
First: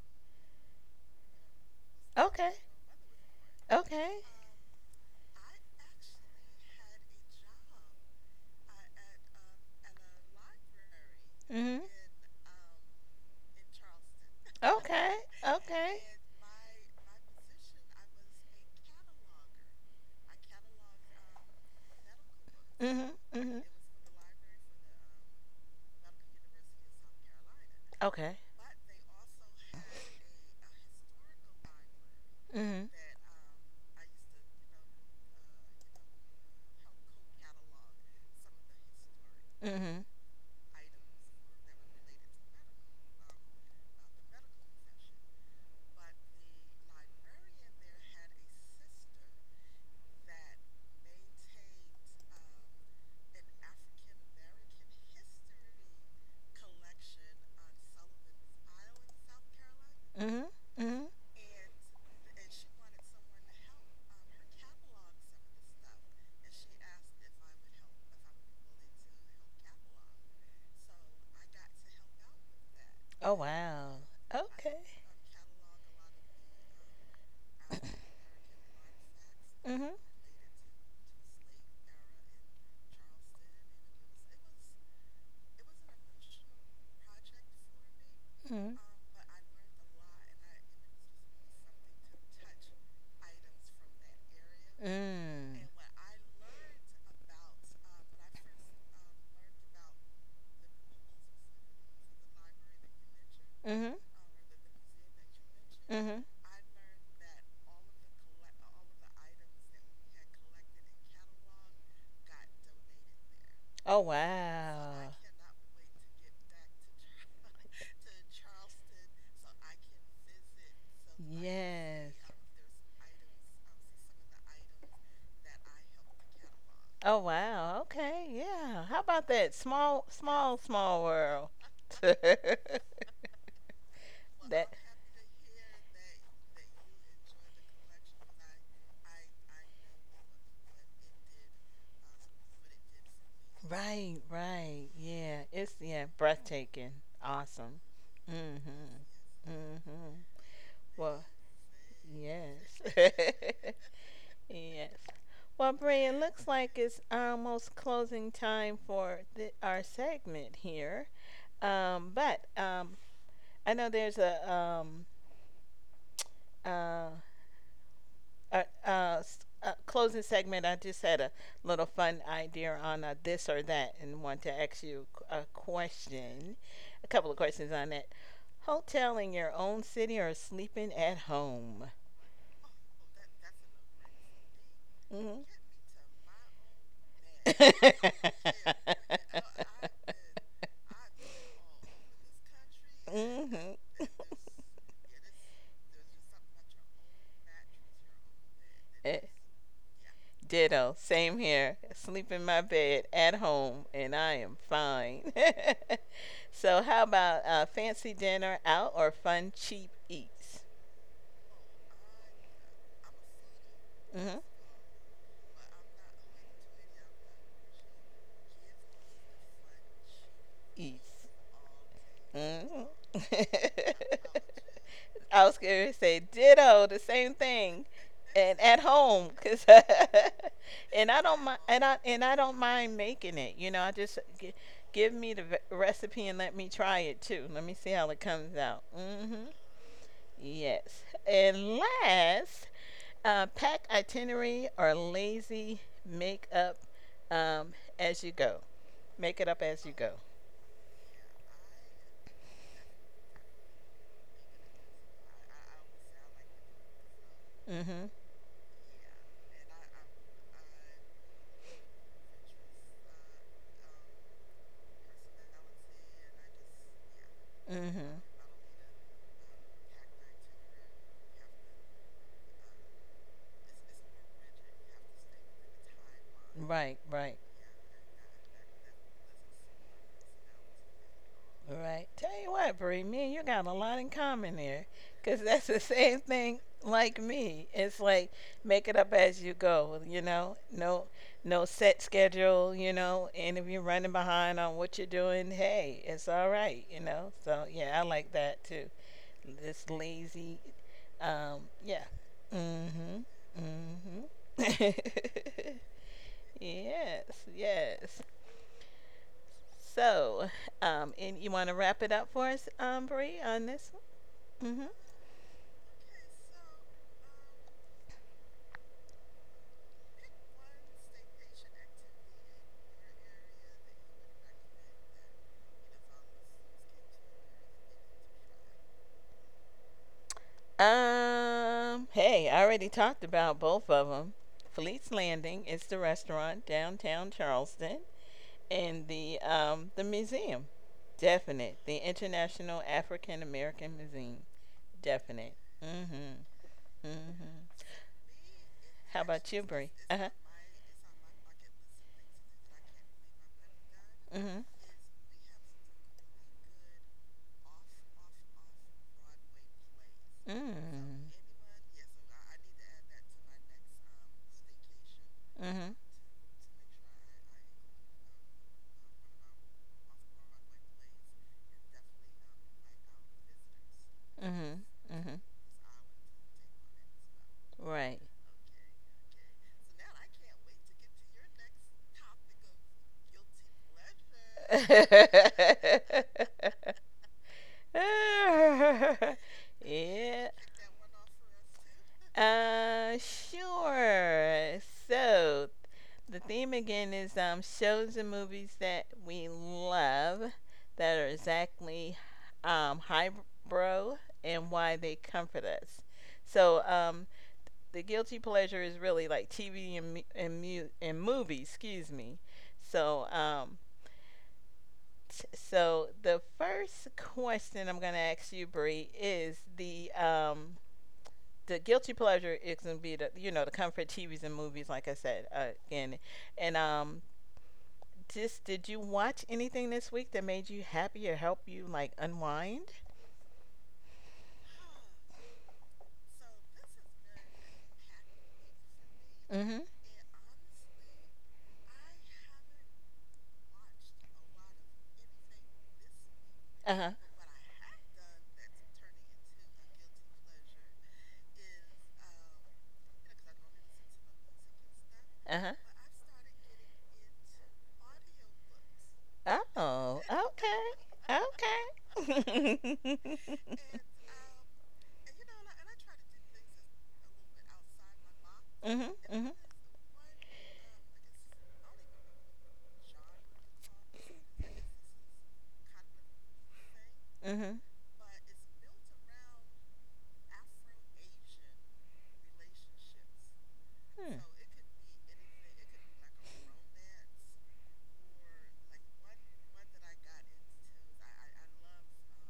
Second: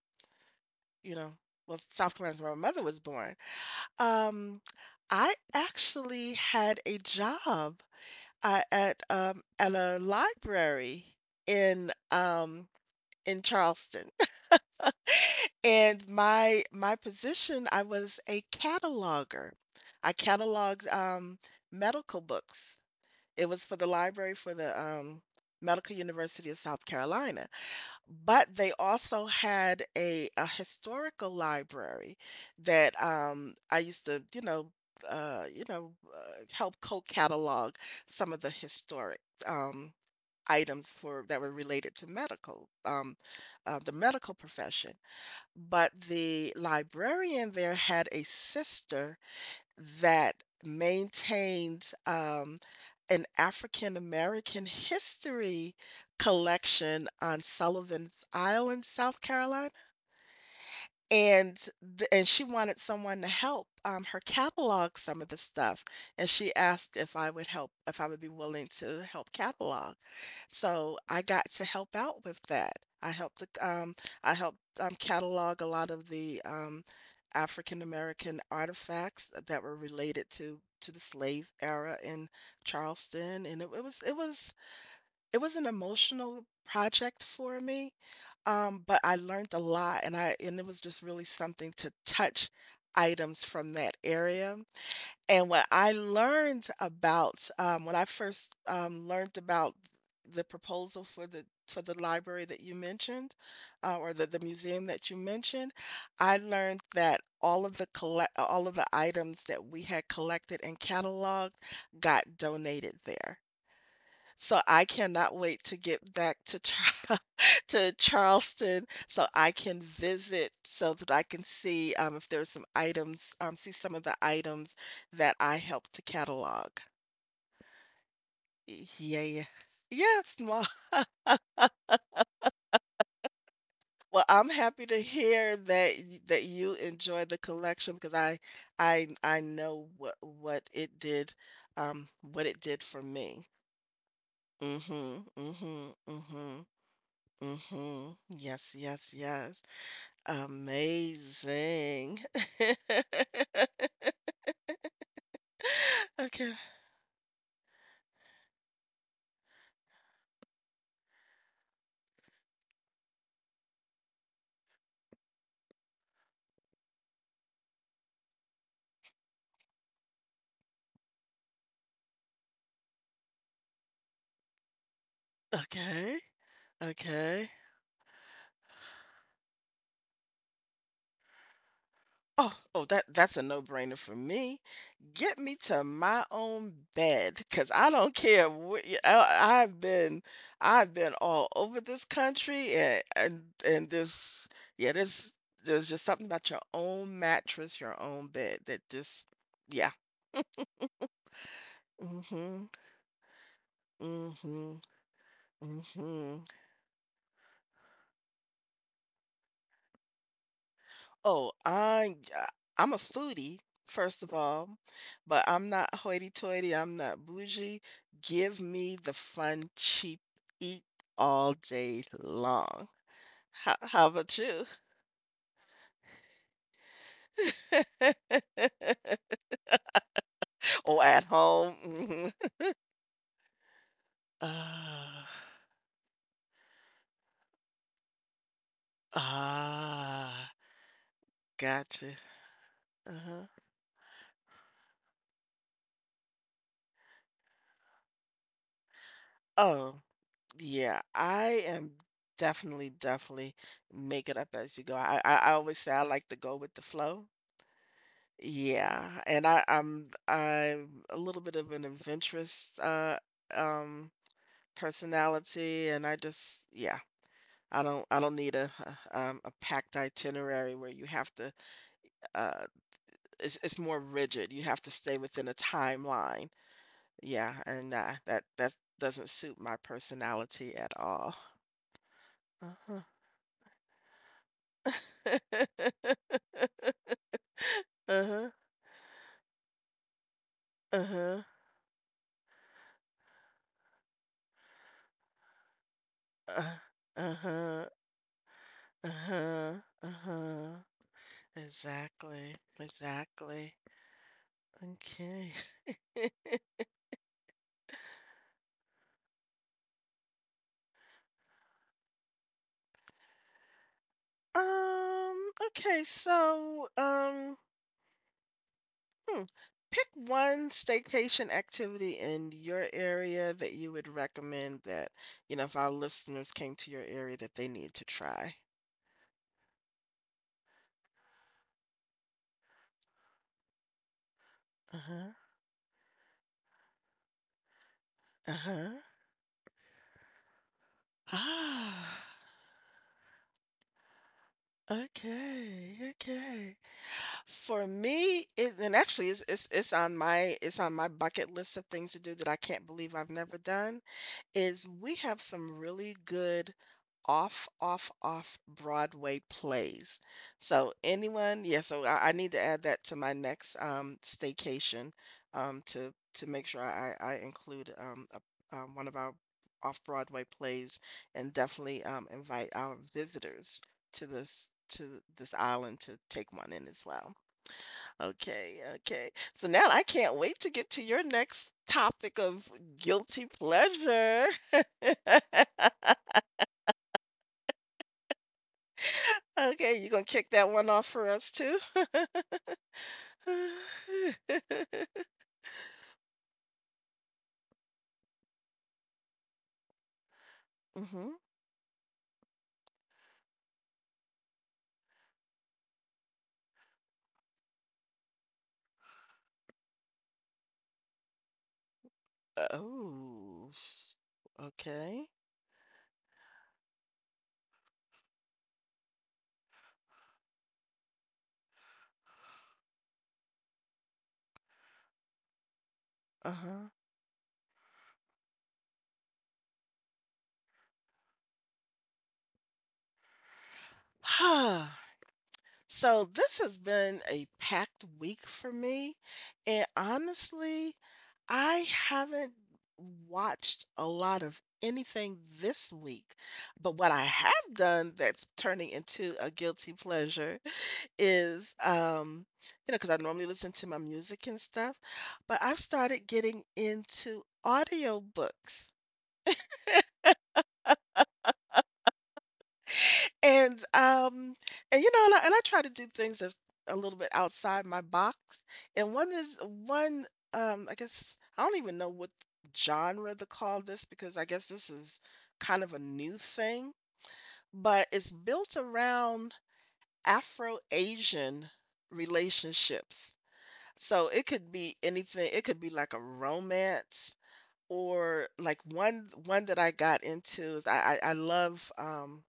Speaker 2: you know well South Carolina's
Speaker 1: Okay.
Speaker 2: where my mother was born.
Speaker 1: Okay.
Speaker 2: Um, I actually had a job uh, at um, at a library
Speaker 1: Mhm.
Speaker 2: in um, in Charleston.
Speaker 1: Okay. Okay.
Speaker 2: And my my position, I was a cataloger. I cataloged um, medical books.
Speaker 1: Mhm.
Speaker 2: It
Speaker 1: Mhm.
Speaker 2: was for the library for the um, Medical University of South Carolina.
Speaker 1: Okay.
Speaker 2: But they also had a, a historical library
Speaker 1: Mhm.
Speaker 2: that um, I used to, you know, uh, you know, uh, help co-catalog some of the historic um,
Speaker 1: Mhm.
Speaker 2: items for that were related to medical, um, uh, the medical profession. But the librarian there had a sister that maintained um, an African American history collection on Sullivan's Island, South Carolina.
Speaker 1: Mhm. Mhm.
Speaker 2: And th and she wanted someone to help, um, her catalog some of the stuff, and she asked if I would help if I would be willing to help catalog. So, I got to help out with that. I
Speaker 1: Oh,
Speaker 2: helped the um,
Speaker 1: wow.
Speaker 2: I helped,
Speaker 1: Okay.
Speaker 2: um, catalog a lot of the, um, African American artifacts that were
Speaker 1: Mhm.
Speaker 2: related to to the slave era in Charleston, and it it was it was it was an emotional project for me,
Speaker 1: Mhm. Mm.
Speaker 2: um, but I learned a lot and I and it was just really something to touch items from that area. And what I learned about um, when I first um, learned about the proposal for the for the library that you mentioned,
Speaker 1: Mhm.
Speaker 2: uh, or the, the museum that you mentioned,
Speaker 1: Mhm.
Speaker 2: I learned that all of the collect all of the items that we had collected and cataloged got donated there.
Speaker 1: Oh,
Speaker 2: So I
Speaker 1: wow.
Speaker 2: cannot wait to get back to Char [LAUGHS] to Charleston so I can visit so that I can see, um,
Speaker 1: Yes.
Speaker 2: if there's some items, um, see some of the items that I helped to catalog.
Speaker 1: Oh, wow. Okay. Yeah. How about
Speaker 2: Yeah.
Speaker 1: that? Small,
Speaker 2: Yes,
Speaker 1: small,
Speaker 2: ma.
Speaker 1: small world. [LAUGHS] that.
Speaker 2: Well, I'm happy to hear that y- that you enjoyed the collection because I I I know what what it did um what it did for me.
Speaker 1: Right. Right.
Speaker 2: Mm-hmm.
Speaker 1: Yeah. It's,
Speaker 2: Mm-hmm.
Speaker 1: yeah,
Speaker 2: Mm-hmm.
Speaker 1: breathtaking. Awesome.
Speaker 2: Mm-hmm. Yes,
Speaker 1: Mhm.
Speaker 2: yes, yes.
Speaker 1: Mhm. Well,
Speaker 2: Amazing.
Speaker 1: yes.
Speaker 2: [LAUGHS]
Speaker 1: [LAUGHS] yes. Well, Bray, it looks
Speaker 2: Okay,
Speaker 1: like it's almost closing time for the, our segment here. Um, but um, I know there's a, um, uh, a, a, s- a closing segment. I just had a little fun idea on a this or that, and want to ask you a
Speaker 2: okay,
Speaker 1: question, a couple of
Speaker 2: okay.
Speaker 1: questions on that. Hotel in your own city or sleeping at home?
Speaker 2: Oh, oh, that that's a no-brainer for me. Get
Speaker 1: Hmm.
Speaker 2: me to my own bed, cause I
Speaker 1: [LAUGHS]
Speaker 2: don't care what i I I've been I've been all over this country and and
Speaker 1: mhm.
Speaker 2: and there's yeah, there's there's just something about your own mattress, your own bed that just
Speaker 1: Eh.
Speaker 2: yeah.
Speaker 1: Ditto. Same here. Sleep in my
Speaker 2: Mhm.
Speaker 1: bed at home, and I am
Speaker 2: Mhm.
Speaker 1: fine.
Speaker 2: Mhm.
Speaker 1: [LAUGHS] So, how about, uh, fancy dinner out or fun cheap eats?
Speaker 2: Oh, I uh, I'm a foodie, first of
Speaker 1: Mm-hmm.
Speaker 2: all, but I'm not hoity-toity, I'm not bougie. Give me the fun, cheap eat
Speaker 1: Eats.
Speaker 2: all day
Speaker 1: Mm-hmm.
Speaker 2: long. How how about you?
Speaker 1: [LAUGHS] I was going to say ditto, the same thing,
Speaker 2: [LAUGHS]
Speaker 1: and at home, cause, [LAUGHS]
Speaker 2: Or
Speaker 1: and I
Speaker 2: at
Speaker 1: don't mind,
Speaker 2: home?
Speaker 1: and I and I
Speaker 2: [LAUGHS] Mhm.
Speaker 1: don't mind making it. You know, I just g- give
Speaker 2: Ah,
Speaker 1: me the ve- recipe and let me try it too. Let me see how it comes out. Mm-hmm.
Speaker 2: ah,
Speaker 1: Yes, and
Speaker 2: gotcha.
Speaker 1: last,
Speaker 2: Uh-huh.
Speaker 1: uh, pack itinerary or lazy make up, um, as you go. Make it up as you
Speaker 2: Oh,
Speaker 1: go.
Speaker 2: yeah. I am definitely, definitely make it up as you go. I, I I always say I like to go with the flow.
Speaker 1: Mm-hmm.
Speaker 2: Yeah, and I I'm I'm a little bit of an adventurous uh um personality and I just yeah, I don't
Speaker 1: Mm-hmm.
Speaker 2: I don't need a, [LAUGHS] a um a packed itinerary where you have to uh it's it's more rigid. You have to stay within a timeline.
Speaker 1: Right. Right.
Speaker 2: Yeah, and uh, that that doesn't suit my personality at all.
Speaker 1: Right. Tell you what, Bree,
Speaker 2: Uh-huh.
Speaker 1: me and you got a lot in common there. Because [LAUGHS] that's the same
Speaker 2: [LAUGHS]
Speaker 1: thing like me. It's like,
Speaker 2: Uh-huh.
Speaker 1: make it up as you go, you know? No
Speaker 2: Uh-huh.
Speaker 1: no set schedule, you know? And if you're running behind on what you're doing, hey, it's all
Speaker 2: Uh,
Speaker 1: right, you know? So,
Speaker 2: Uh-huh.
Speaker 1: yeah, I like that too.
Speaker 2: Uh-huh.
Speaker 1: This lazy,
Speaker 2: Uh-huh.
Speaker 1: um, yeah.
Speaker 2: Exactly,
Speaker 1: Mm hmm.
Speaker 2: exactly.
Speaker 1: Mm hmm.
Speaker 2: Okay.
Speaker 1: [LAUGHS] yes, yes. So, um, and you want to wrap it up for us, um, Bree, on this one? Hmm.
Speaker 2: Um, okay, so um Hmm. Pick one staycation activity in your area that you would recommend that, you know, if our listeners came to your area that they need to try.
Speaker 1: Um, hey, I already talked about both of them. Fleet's
Speaker 2: Uh-huh.
Speaker 1: Landing is the restaurant downtown Charleston,
Speaker 2: Uh-huh.
Speaker 1: and the um, the museum,
Speaker 2: [SIGHS]
Speaker 1: definite. The
Speaker 2: Ah,
Speaker 1: International African American Museum, definite.
Speaker 2: okay, okay.
Speaker 1: Mm-hmm. Mm-hmm.
Speaker 2: For me, it and
Speaker 1: How
Speaker 2: actually it's
Speaker 1: about you,
Speaker 2: it's
Speaker 1: Bree?
Speaker 2: it's on
Speaker 1: Uh huh.
Speaker 2: my it's on my bucket list of things to do that I can't believe I've never done.
Speaker 1: Mm-hmm.
Speaker 2: Is we have some really good off, off, off Broadway plays. So
Speaker 1: Mm.
Speaker 2: anyone, yeah, so I, I need to add that to my next um staycation um
Speaker 1: Mhm.
Speaker 2: to to make sure I I include um a, um, one of our off Broadway plays and definitely um invite our visitors to this
Speaker 1: Mhm.
Speaker 2: to
Speaker 1: Mhm.
Speaker 2: this island to take one in as well.
Speaker 1: Right.
Speaker 2: Okay, okay. So now I can't wait to get to your next topic of guilty pleasure. [LAUGHS]
Speaker 1: [LAUGHS] [LAUGHS]
Speaker 2: Okay, you gonna kick
Speaker 1: yeah.
Speaker 2: that one off for us too? [LAUGHS]
Speaker 1: Uh, sure. So, the theme again is, um, shows and movies that we love that are
Speaker 2: Hmm.
Speaker 1: exactly, um, highbrow, and why they comfort us. So, um, the guilty pleasure is really like T V and mu- and, mu- and movies, excuse me. So,
Speaker 2: Oh,
Speaker 1: um,
Speaker 2: okay.
Speaker 1: so the first question I'm going to ask you, Bree, is the um the guilty pleasure is going to be the you know the comfort T Vs and movies, like I said, uh, again, and um just, did you watch anything this week that made you happy or help you like unwind?
Speaker 2: Uh-huh. [SIGHS] So this has been a packed week for me,
Speaker 1: Mm-hmm.
Speaker 2: and honestly, I haven't watched a lot of anything this week,
Speaker 1: Uh
Speaker 2: but
Speaker 1: huh.
Speaker 2: what I have done that's turning into a guilty pleasure is, um, you know, because I normally listen to my music and stuff,
Speaker 1: Uh
Speaker 2: but
Speaker 1: huh.
Speaker 2: I've started getting into audiobooks.
Speaker 1: Oh, okay. Okay. [LAUGHS]
Speaker 2: And, um, and, you know, and I and I try to do things that's a little bit outside my box.
Speaker 1: mhm.
Speaker 2: And one
Speaker 1: Mhm.
Speaker 2: is one, um, I guess I don't even know what genre to call this because I guess this is kind of a new thing,
Speaker 1: Mhm.
Speaker 2: but it's built around Afro-Asian relationships. So
Speaker 1: Hmm.
Speaker 2: it could be anything. It could be like a romance or like one one that I got into is I I, I love um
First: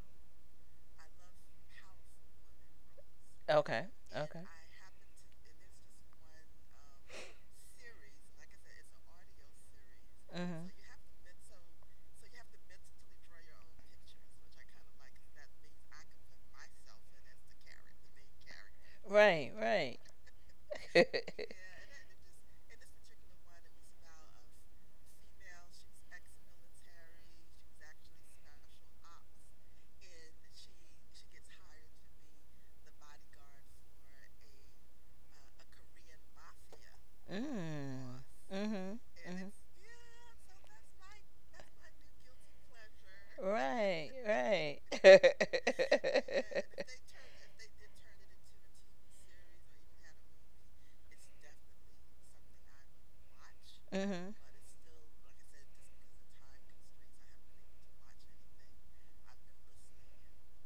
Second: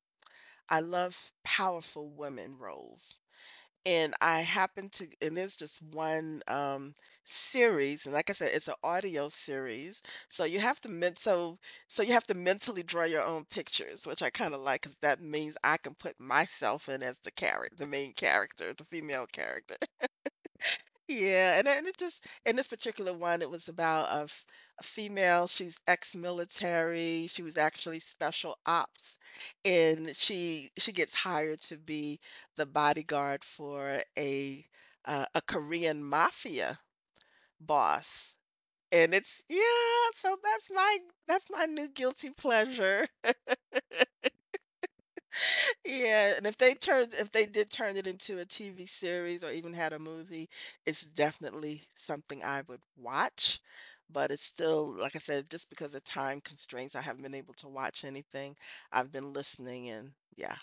Speaker 2: I love powerful women roles.
Speaker 1: Okay.
Speaker 2: And I
Speaker 1: Okay.
Speaker 2: happen to, and there's just one um, series, and like I said, it's an audio series. So you
Speaker 1: Mhm.
Speaker 2: have to men- so so you have to mentally draw your own pictures, which I kind of like, because that means I can put myself in as the character, the main character, the female
Speaker 1: Right.
Speaker 2: character.
Speaker 1: Right. [LAUGHS]
Speaker 2: Yeah, and and it just in this particular one, it was about a, f- a female. She's ex-military. She was actually special ops, and she she gets hired to be the bodyguard for a uh, a Korean mafia
Speaker 1: mm.
Speaker 2: boss.
Speaker 1: Mhm.
Speaker 2: And it's
Speaker 1: Mhm.
Speaker 2: yeah, so that's my that's my new guilty pleasure.
Speaker 1: Right. Right. [LAUGHS]
Speaker 2: Yeah, and if they turned if they did turn it into a T V series or even had a movie, it's definitely something I would watch, but
Speaker 1: mhm.
Speaker 2: it's still, like I said, just because of time constraints, I haven't been able to watch anything. I've been listening and yeah,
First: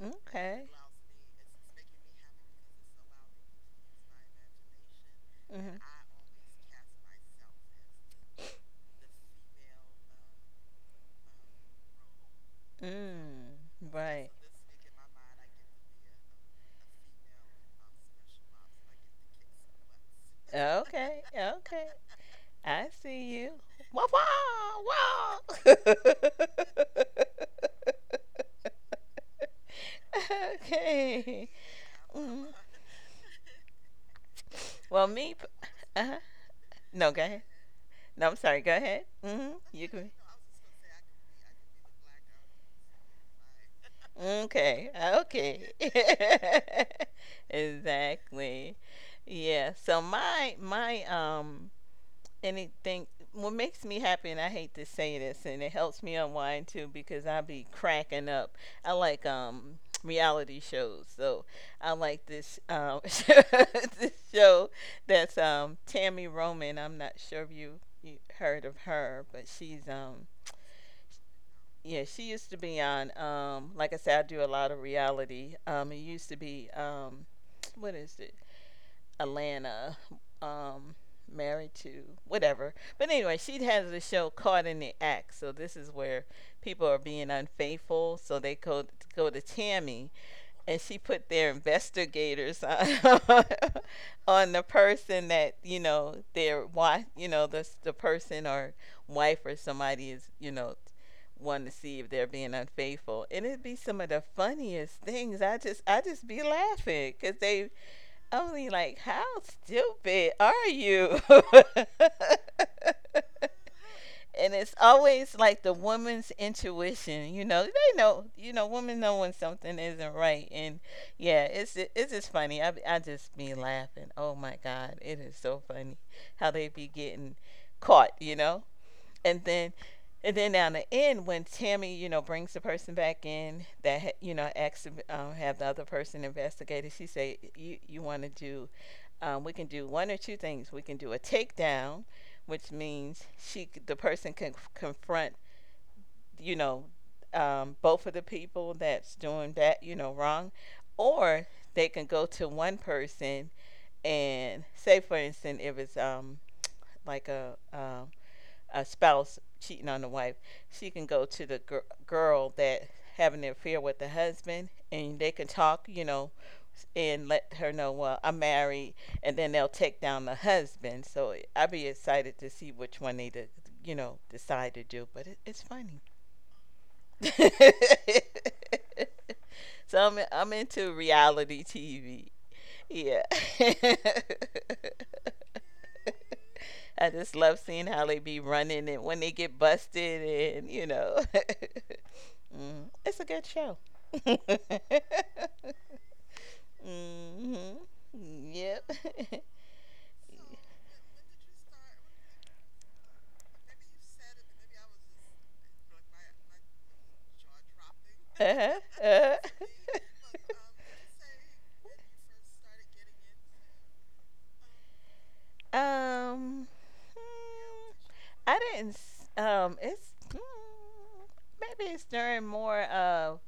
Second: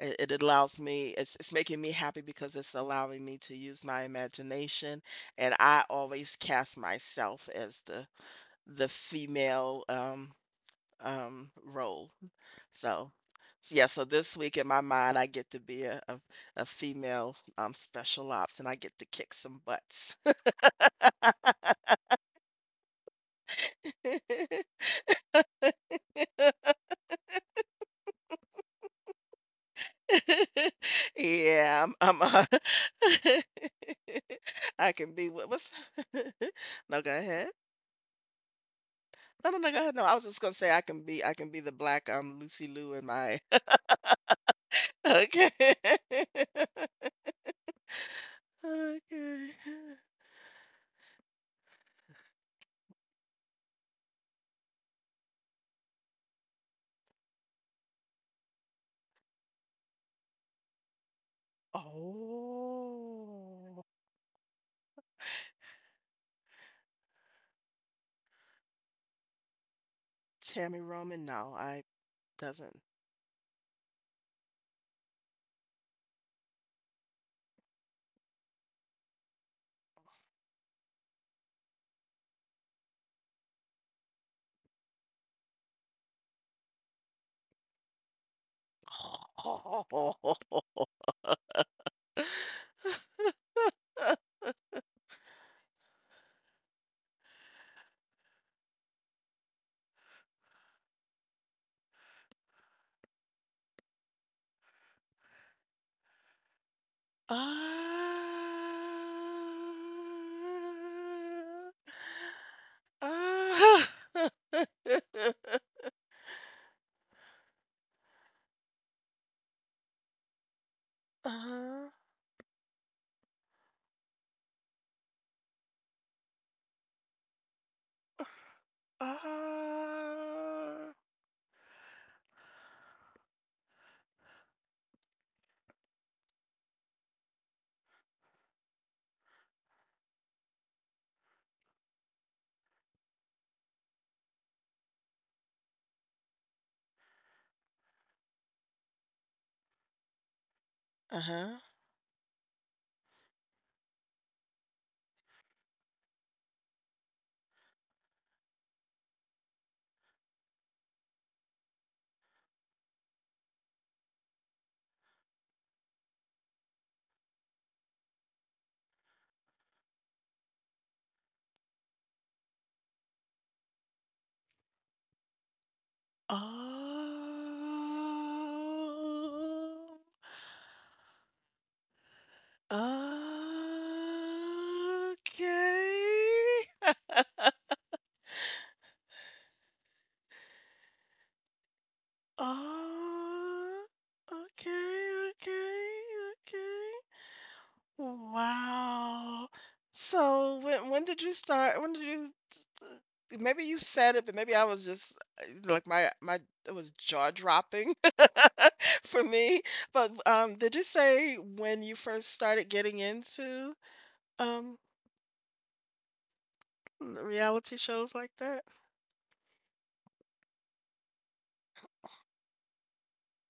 Speaker 2: it, it
Speaker 1: Okay.
Speaker 2: allows me, it's it's making me happy because it's allowing me to use my imagination, and
Speaker 1: Mm-hmm.
Speaker 2: I always cast myself as the the female um um role. So,
Speaker 1: Mm,
Speaker 2: s yeah, so
Speaker 1: right.
Speaker 2: this week in my mind, I get to be a a, a female, um, special ops, and I get to kick some butts.
Speaker 1: Okay. Okay. I see you. Wah,
Speaker 2: [LAUGHS]
Speaker 1: wah, wah. [LAUGHS] okay.
Speaker 2: Yeah, I'm, I'm uh,
Speaker 1: Mm.
Speaker 2: [LAUGHS] I
Speaker 1: Well,
Speaker 2: can be
Speaker 1: me.
Speaker 2: what
Speaker 1: p-
Speaker 2: what's
Speaker 1: Uh-huh.
Speaker 2: [LAUGHS] no, go
Speaker 1: No, go ahead.
Speaker 2: ahead.
Speaker 1: No, I'm sorry. Go ahead.
Speaker 2: No, no,
Speaker 1: Mm-hmm.
Speaker 2: no, go
Speaker 1: You
Speaker 2: ahead. No,
Speaker 1: can.
Speaker 2: I was just gonna say I can be I can be the black um Lucy Lou in my
Speaker 1: Okay.
Speaker 2: [LAUGHS] okay.
Speaker 1: Okay.
Speaker 2: [LAUGHS]
Speaker 1: [LAUGHS] exactly.
Speaker 2: Okay.
Speaker 1: Yeah. So my my um anything, what makes me happy, and I hate to say this, and it helps me unwind too, because I be cracking up. I like, um [TSK] reality shows. So I like this, um [LAUGHS]
Speaker 2: Oh,
Speaker 1: this show that's, um Tammy Roman. I'm not sure if you you heard of her, but she's, um
Speaker 2: Tammy Roman. No, I
Speaker 1: yeah, she used to
Speaker 2: doesn't.
Speaker 1: be on. Um, like I said, I do a lot of reality. Um, it used to be, um, what is it? Atlanta. Um, Married to whatever. But anyway, she has a show, Caught in the Act. So this is where people are being unfaithful. So they go go to Tammy and
Speaker 2: [LAUGHS]
Speaker 1: she put their investigators on, [LAUGHS] on the person that, you know their wife, you know the the person or wife or somebody is, you know wanting to see if they're being unfaithful, and it'd be some of the funniest things. I just I just be laughing,
Speaker 2: Ah.
Speaker 1: because
Speaker 2: Ah.
Speaker 1: they only, like, how stupid are you. [LAUGHS]
Speaker 2: [LAUGHS]
Speaker 1: And it's always
Speaker 2: Uh-huh.
Speaker 1: like the woman's intuition, you know they know, you know women know when something isn't right. And yeah, it's
Speaker 2: Ah.
Speaker 1: it's just funny. I, I just be laughing, oh my god, it is so funny how they be getting caught, you know and then and then down the end, when Tammy, you know brings the person back in that, you know asks to, um, have the other person investigated, she say, you you want to do, um, we can do one or two things. We can do a takedown, which means she, the person, can confront, you know um, both of the people that's doing that, you know wrong, or
Speaker 2: Uh-huh.
Speaker 1: they can go to one person and say, for instance, if it's, um like a um a spouse cheating on the wife, she can go to the gir- girl that having an affair with the husband, and they can talk, you know, and let her know, well, I'm married, and then they'll take down the husband. So I'd be excited to see which one they, de- you know, decide to do. But it, it's funny. [LAUGHS] So I'm I'm into reality T V. Yeah.
Speaker 2: Ah. Okay.
Speaker 1: [LAUGHS] I
Speaker 2: [LAUGHS]
Speaker 1: just love seeing how they be running and when they get busted and you know. [LAUGHS] Mm, it's a good show.
Speaker 2: Ah.
Speaker 1: [LAUGHS]
Speaker 2: Okay,
Speaker 1: hmm
Speaker 2: okay, okay.
Speaker 1: Yep.
Speaker 2: Wow.
Speaker 1: [LAUGHS]
Speaker 2: So when when did you start? When did you? uh, Maybe you said it, but maybe I was just uh, like my my it was jaw dropping
Speaker 1: uh-huh.
Speaker 2: [LAUGHS] for
Speaker 1: Uh-huh.
Speaker 2: me. But
Speaker 1: [LAUGHS]
Speaker 2: um, did you say when you first started getting into um
Speaker 1: Um,
Speaker 2: reality
Speaker 1: hmm,
Speaker 2: shows like
Speaker 1: I
Speaker 2: that?
Speaker 1: didn't. S- Um, it's, mm, maybe it's during more of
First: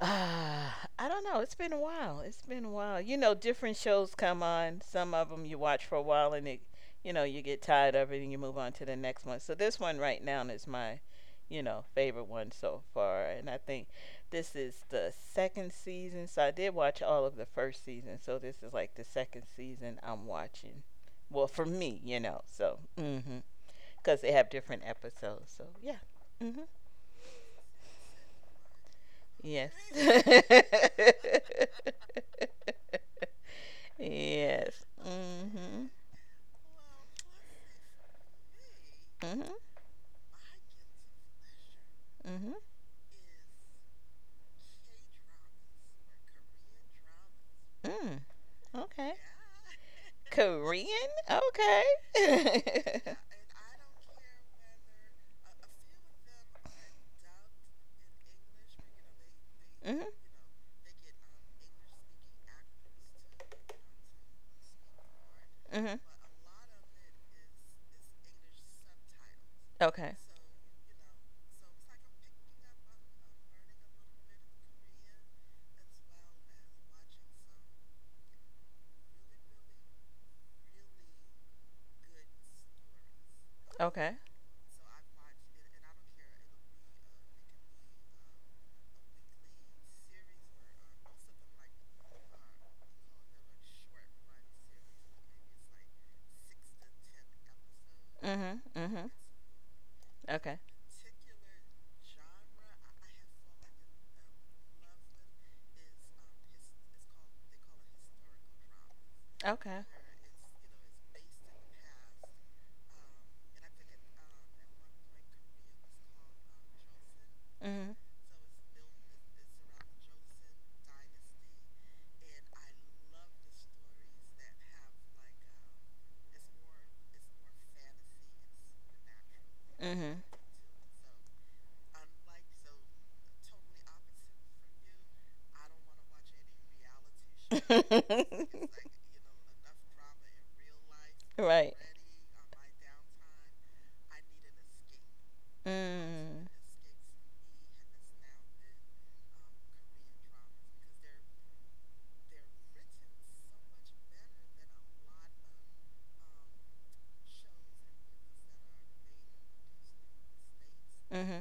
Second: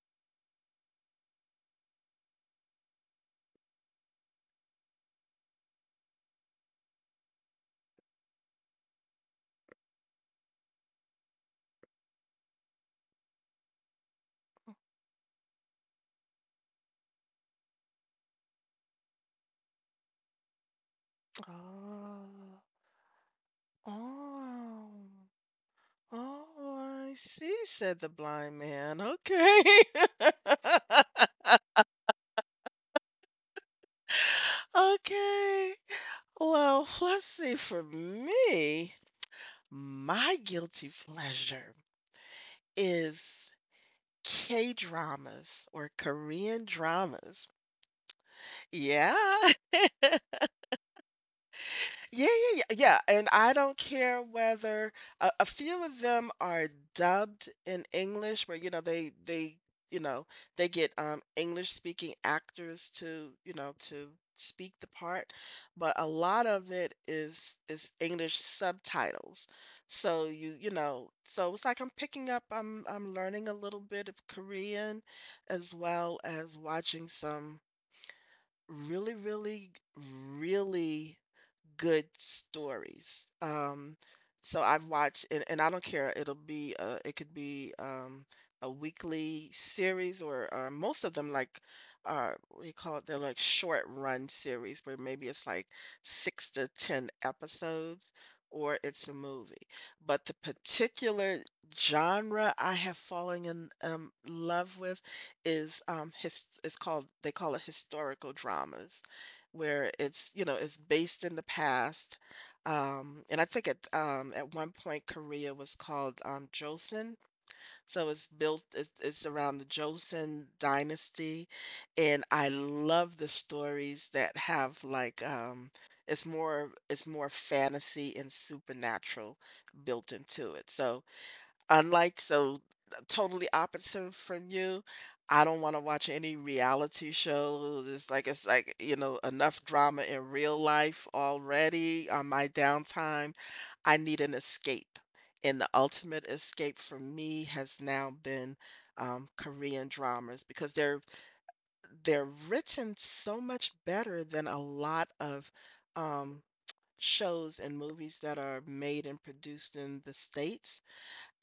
Speaker 1: Uh, I don't know. It's been a while. It's been a while. You know, different shows come on. Some of them you watch for a while, and it, you know, you get tired of it and you move on to the next one. So this one right now is my, you know, favorite one so far. And I think this is the second season. So I did watch all of the first season. So this is like the second season I'm watching. Well, for me, you know.
Speaker 2: Oh,
Speaker 1: So, mm hmm. Because they have different
Speaker 2: oh,
Speaker 1: episodes. So, yeah.
Speaker 2: oh!
Speaker 1: Mm-hmm.
Speaker 2: I see," said the blind man. Okay,
Speaker 1: Yes. [LAUGHS]
Speaker 2: [LAUGHS]
Speaker 1: yes.
Speaker 2: okay.
Speaker 1: Mhm.
Speaker 2: Well, let's see, for me,
Speaker 1: Mhm.
Speaker 2: my guilty pleasure
Speaker 1: Mhm.
Speaker 2: is K-dramas or Korean dramas.
Speaker 1: Mm.
Speaker 2: Yeah.
Speaker 1: Okay.
Speaker 2: [LAUGHS]
Speaker 1: Korean?
Speaker 2: Yeah, yeah, yeah, yeah,
Speaker 1: Okay. [LAUGHS]
Speaker 2: and I don't care whether a, a few of them are dubbed in English, where you know they they you
Speaker 1: mhm.
Speaker 2: know they get um, English speaking actors to you know to speak the part, but
Speaker 1: Mhm.
Speaker 2: a lot of it is is English subtitles.
Speaker 1: Okay.
Speaker 2: So you you know so it's like I'm picking up I'm I'm learning a little bit of Korean, as well as watching some really really really good stories. Um,
Speaker 1: Okay.
Speaker 2: so I've watched, and, and I don't care. It'll be uh, it could be um, a weekly series, or uh, most of them like uh, what do you call it? They're like short run series where maybe it's like six to ten episodes,
Speaker 1: Mhm.
Speaker 2: or it's
Speaker 1: Mhm.
Speaker 2: a movie. But the
Speaker 1: Okay.
Speaker 2: particular genre I have fallen in um, love with is um his. It's called they call it historical dramas
Speaker 1: Okay.
Speaker 2: where it's, you know, it's based in the past. Um, and I think at um, at one point Korea was called um, Joseon,
Speaker 1: Mhm.
Speaker 2: so it's built it's, it's around the Joseon dynasty, and I love the stories that have like um, it's more it's more fantasy and supernatural built
Speaker 1: Mhm.
Speaker 2: into it. So Unlike so, totally opposite from you, I don't wanna watch any reality
Speaker 1: [LAUGHS] shows.
Speaker 2: shows,
Speaker 1: It's
Speaker 2: it's like it's like,
Speaker 1: right.
Speaker 2: you
Speaker 1: [LAUGHS]
Speaker 2: know, enough drama in real life
Speaker 1: You know, enough drama in real life. Right. Already.
Speaker 2: already on my downtime. I need an escape, and the
Speaker 1: That. Mm.
Speaker 2: ultimate
Speaker 1: Escapes me.
Speaker 2: escape for me has now been, um, Korean dramas because they're they're written so much better than a lot of, um, shows and movies that are made and produced in the States.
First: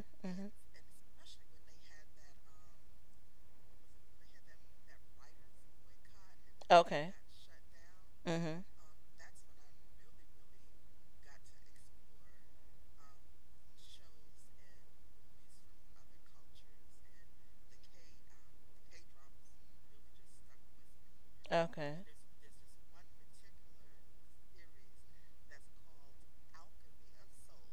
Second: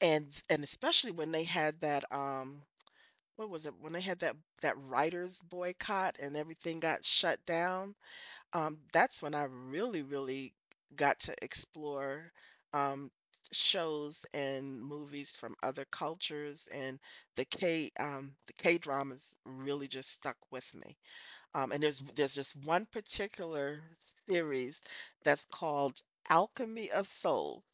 Speaker 2: And and especially when they had that um what was it? When they had that that writers boycott and everything got shut down,
Speaker 1: Mhm. Okay. There's,
Speaker 2: um that's when I really really got to explore um shows and movies from other cultures and the K um the K dramas really just stuck with me. Um and there's there's just one particular series that's called Alchemy of Soul,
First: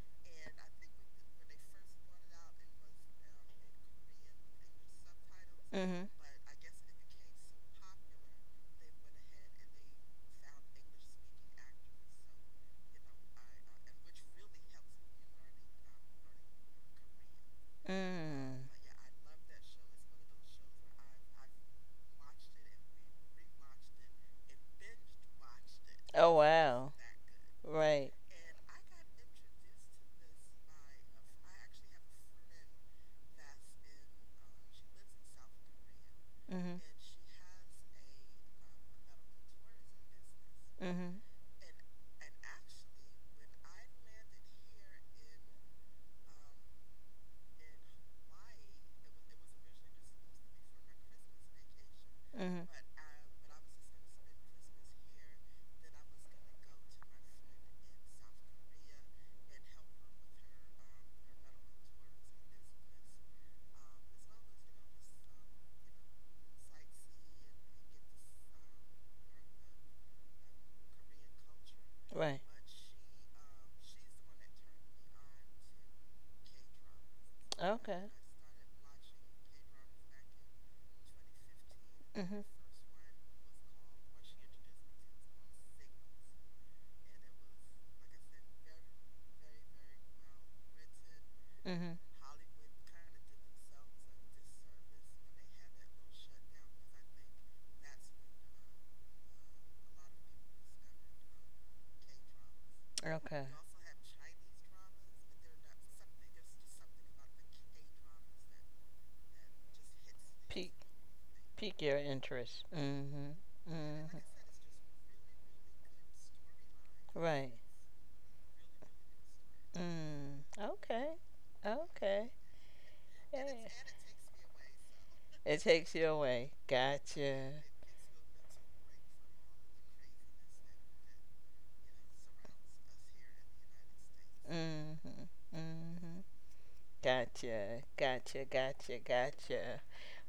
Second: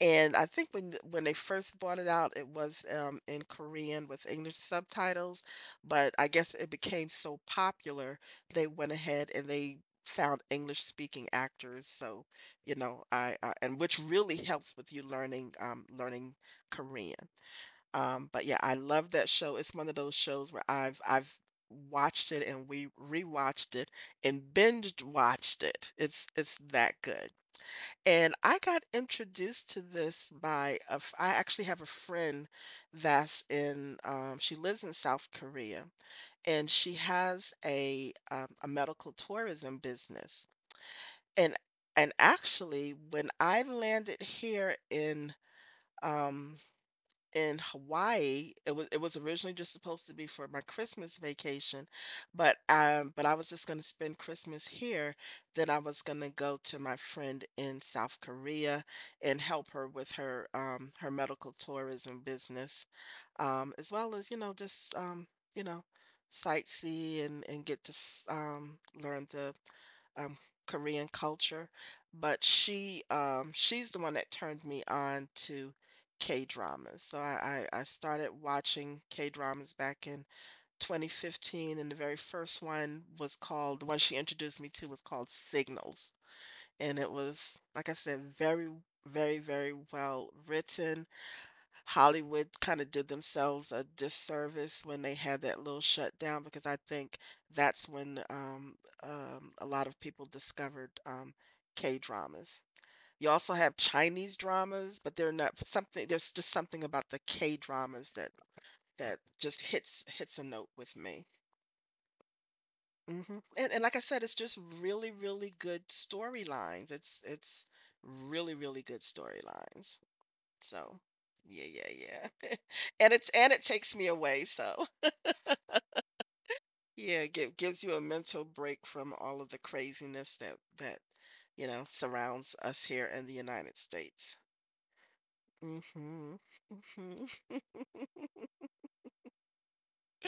Speaker 2: and I think when when they first brought it out, it was um, in Korean with English subtitles,
Speaker 1: subtitles. Mhm. Mm. Think
Speaker 2: but
Speaker 1: the,
Speaker 2: I guess it became so popular, they went ahead and they found English speaking actors. So, you know, I uh, and which really helps with you learning um, learning Korean. Um, but yeah, I love that show. It's one of those shows where I've I've watched it and we rewatched it and binge watched it.
Speaker 1: oh,
Speaker 2: It's
Speaker 1: show was
Speaker 2: it's that
Speaker 1: wow.
Speaker 2: good.
Speaker 1: Good. Right.
Speaker 2: And I got introduced to this by a f I actually have a friend that's in, um, she lives in South Korea and
Speaker 1: Mm-hmm.
Speaker 2: she has a, um, a medical tourism business.
Speaker 1: Mm-hmm.
Speaker 2: And and actually, when I landed here in, um, in Hawaii. It was it was originally just supposed to be for my Christmas vacation, but
Speaker 1: Mm-hmm.
Speaker 2: um but I was just gonna spend Christmas here. Then I was gonna go to my friend in South Korea and help her with her um her medical tourism business. Um as well as, you know, just um, you know, sightsee and and get to s- um learn the um, Korean culture,
Speaker 1: Right.
Speaker 2: but she um, she's the one that turned me on to K-dramas. So I, I, I
Speaker 1: Okay.
Speaker 2: started watching K-dramas back in twenty fifteen, and the very
Speaker 1: Mm-hmm.
Speaker 2: first one was called, the one she introduced me to was called Signals. And it was, like I said, very, very, very well written.
Speaker 1: Mm-hmm.
Speaker 2: Hollywood kind of did themselves a disservice when they had that little shutdown because I think that's when um, um, a lot of people discovered um, K dramas. You
Speaker 1: Okay.
Speaker 2: also have Chinese dramas, but they're not something. There's just something about the K dramas that that just hits hits a note
Speaker 1: Pique
Speaker 2: with me.
Speaker 1: pique your interest.
Speaker 2: Hmm. And
Speaker 1: Mm-hmm.
Speaker 2: and like I
Speaker 1: Mm-hmm.
Speaker 2: said, it's just really really good storylines. It's
Speaker 1: Right.
Speaker 2: it's really really good storylines.
Speaker 1: Mm.
Speaker 2: So,
Speaker 1: Okay.
Speaker 2: yeah, yeah,
Speaker 1: Okay.
Speaker 2: yeah. [LAUGHS] And it's
Speaker 1: Yeah.
Speaker 2: and it takes me away, so
Speaker 1: It takes you away.
Speaker 2: [LAUGHS] yeah, it gi-
Speaker 1: Gotcha.
Speaker 2: gives you a mental break from all of the craziness that that, you know, surrounds us here in the United States.
Speaker 1: Mm-hmm. Mm-hmm.
Speaker 2: Mm-hmm. Mm-hmm.
Speaker 1: Gotcha. Gotcha. Gotcha. Gotcha.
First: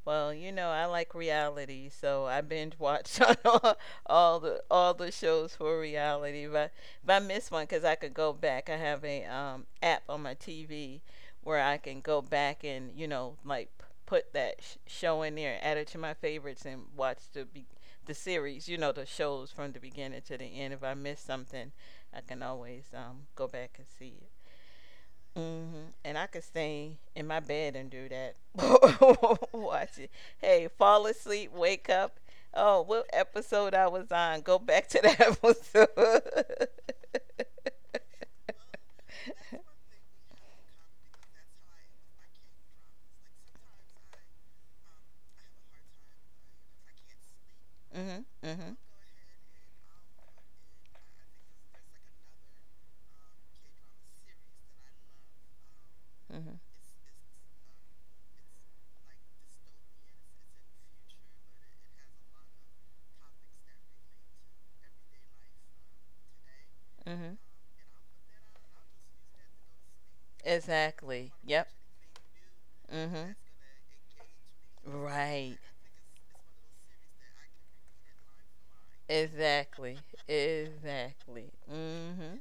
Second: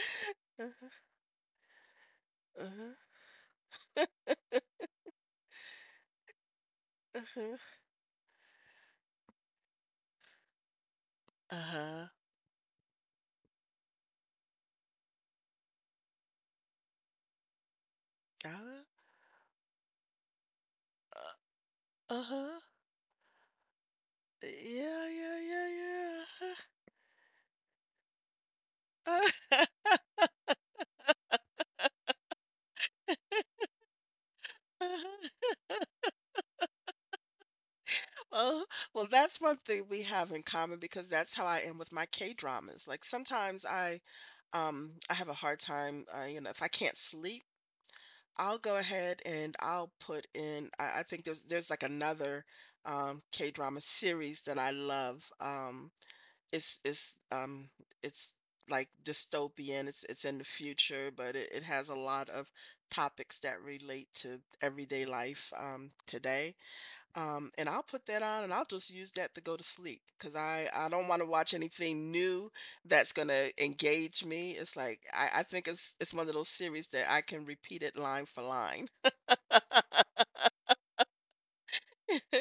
Speaker 1: Well, you know, I
Speaker 2: Uh-huh.
Speaker 1: like reality, so I binge
Speaker 2: Uh-huh.
Speaker 1: watched [LAUGHS] on all, all the all the shows for reality. But if I miss
Speaker 2: Uh-huh.
Speaker 1: one, because I could go back, I have a, um, app on my T V where I can
Speaker 2: Uh-huh.
Speaker 1: go back and, you know, like p- put that sh- show in there, add it to my favorites, and watch the be- the series. You
Speaker 2: Uh,
Speaker 1: know, the shows from the beginning to the end. If I miss something,
Speaker 2: uh,
Speaker 1: I can
Speaker 2: uh-huh.
Speaker 1: always, um, go back and see it.
Speaker 2: Yeah, yeah,
Speaker 1: hmm And
Speaker 2: yeah,
Speaker 1: I could
Speaker 2: yeah.
Speaker 1: stay in my bed and do that.
Speaker 2: Uh-huh.
Speaker 1: [LAUGHS]
Speaker 2: Uh-huh.
Speaker 1: Watch it. Hey, fall asleep, wake up. Oh, what episode I was on? Go back to that [LAUGHS]
Speaker 2: [LAUGHS]
Speaker 1: episode.
Speaker 2: Oh, well, that's one thing we have in common because that's how I am with my K-dramas. Like sometimes I Um, I have a hard time, uh, you know, if I can't sleep,
Speaker 1: Mhm.
Speaker 2: I'll go
Speaker 1: Mhm.
Speaker 2: ahead and I'll put in I, I think there's there's like another um K-drama series that I love. Um
Speaker 1: Mhm.
Speaker 2: it's it's um it's like dystopian. It's it's in the future, but it, it has a lot of topics that relate to everyday life um today.
Speaker 1: Mhm.
Speaker 2: Um, and I'll put that on and I'll just use that to go to sleep because I, I don't want to
Speaker 1: Exactly.
Speaker 2: watch
Speaker 1: Yep.
Speaker 2: anything new that's
Speaker 1: Mhm.
Speaker 2: gonna engage me. It's like I, I
Speaker 1: Right.
Speaker 2: think it's it's one of those series that I can repeat it line for line. [LAUGHS]
Speaker 1: Exactly. Exactly. Mhm.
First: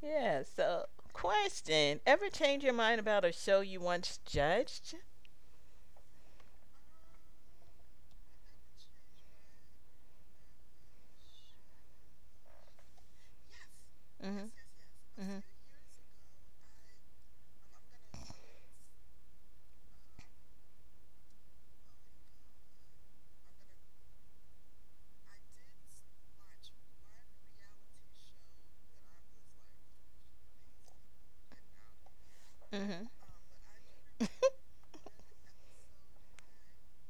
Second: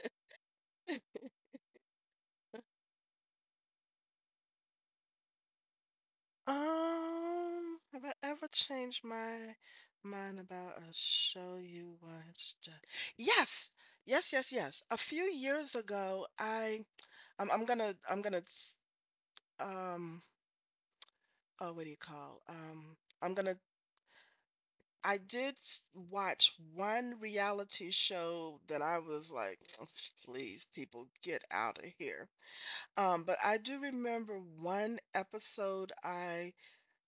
Speaker 1: Yeah. So, question: ever change your mind about a show you once judged?
Speaker 2: Um, have I ever changed my mind about a show you watched? Uh, Yes, yes, yes, yes. A few
Speaker 1: Mhm.
Speaker 2: years ago, I I'm, I'm gonna I'm gonna s- um oh what do you call um I'm gonna I did s- watch one reality show that I was like, "Oh, please, people, get out of here.
Speaker 1: Mhm.
Speaker 2: Um, but I do remember one episode I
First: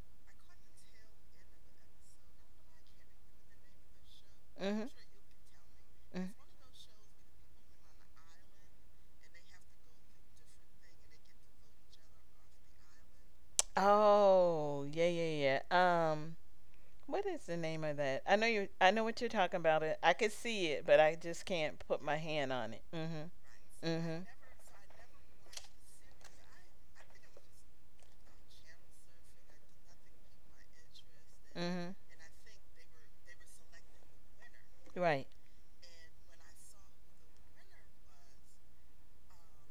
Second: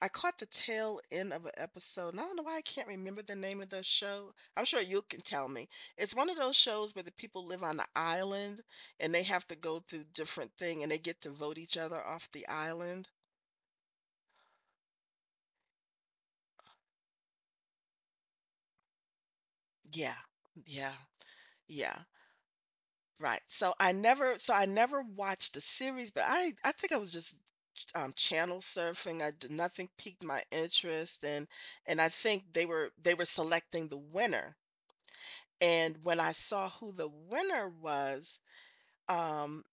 Speaker 2: I caught the tail end of an episode, and I don't know why I can't remember the name of the show. I'm sure
Speaker 1: Mhm.
Speaker 2: you can tell me. It's one
Speaker 1: Mhm.
Speaker 2: of those shows where the people live on an island and they have to go through different thing and they get to vote each other off the island.
Speaker 1: Oh, yeah, yeah, yeah. Um, what is the name of that? I know you. I know what you're talking about. It. I
Speaker 2: Yeah,
Speaker 1: could see it,
Speaker 2: yeah,
Speaker 1: but I just can't put
Speaker 2: yeah.
Speaker 1: my hand on it. Mhm.
Speaker 2: Right. So I
Speaker 1: Mhm.
Speaker 2: never so I never watched the series, but I I think I was just um channel surfing. I did nothing piqued my interest and
Speaker 1: Mhm.
Speaker 2: and I think they were they were selecting the winner.
Speaker 1: Right.
Speaker 2: And when I saw who the winner was, um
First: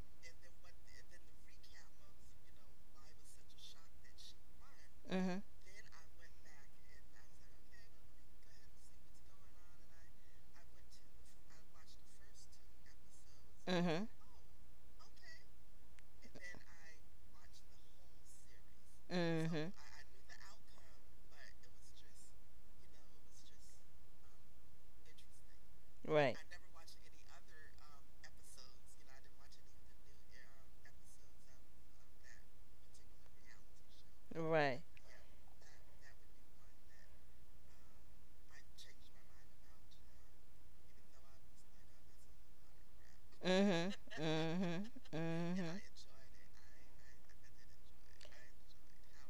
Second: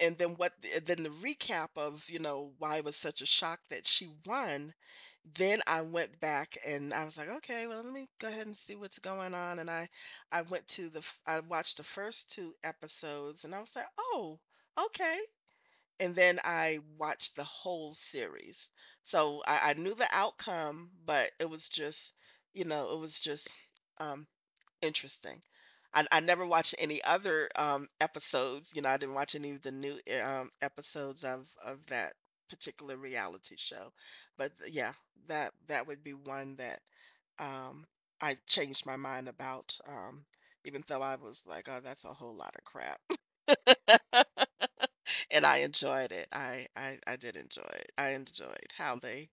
Speaker 2: and then what then the recap of, you know, why it was such a shock that she won.
Speaker 1: Mhm.
Speaker 2: Then I went back and I was like, okay, well, let me go ahead and see what's going on, and i i went to the f- I watched the first two episodes and I was like,
Speaker 1: Mhm.
Speaker 2: oh, okay. And then I watched the whole series, so i,
Speaker 1: Mhm.
Speaker 2: I knew the outcome, but it was just, you know, it was just um interesting. I I
Speaker 1: Right.
Speaker 2: never watched any other, um, episodes. You know, I didn't watch any of the new, eh, um, episodes of of that particular reality show, but yeah, that that would be one that, um, I changed my mind about, um, even though I was like, "Oh, that's a whole lot of crap,"
Speaker 1: Right. Mhm. Mhm.
Speaker 2: [LAUGHS]
Speaker 1: [LAUGHS] and I
Speaker 2: and I
Speaker 1: Mhm.
Speaker 2: enjoyed it. I I I did enjoy it. I enjoyed how they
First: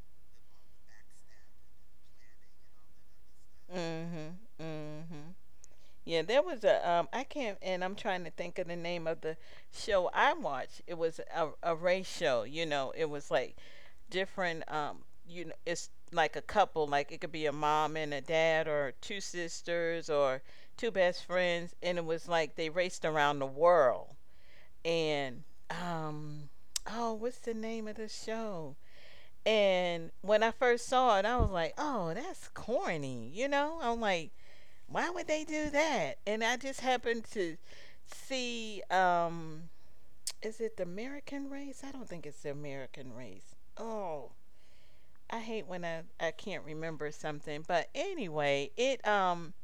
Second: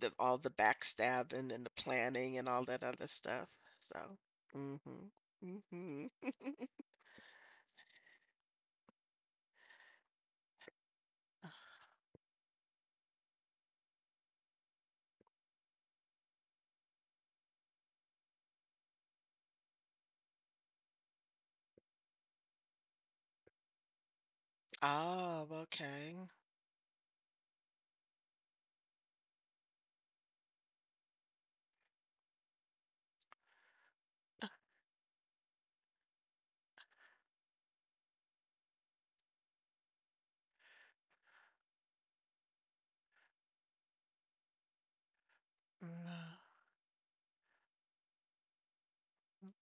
Speaker 2: the all the backstabbing and the planning and all that other stuff. So,
Speaker 1: Mhm.
Speaker 2: mhm.
Speaker 1: Mhm.
Speaker 2: Mhm.
Speaker 1: Yeah, there was a,
Speaker 2: [LAUGHS]
Speaker 1: um I can't, and I'm trying to think of the name of the show I watched. It was a a race show. You know, it was like different, um you know it's like a couple, like it could be a mom and a dad, or two sisters, or two best friends, and it was like they raced around the world. And,
Speaker 2: Oh, okay.
Speaker 1: um oh, what's the name of the show? And when I first saw it, I was like, oh, that's corny. you know I'm like, why would they do that? And I just happened to see, um is it the American Race? I don't think it's the American Race. Oh, I hate when I, I
Speaker 2: Mm,
Speaker 1: can't remember something. But anyway, it, um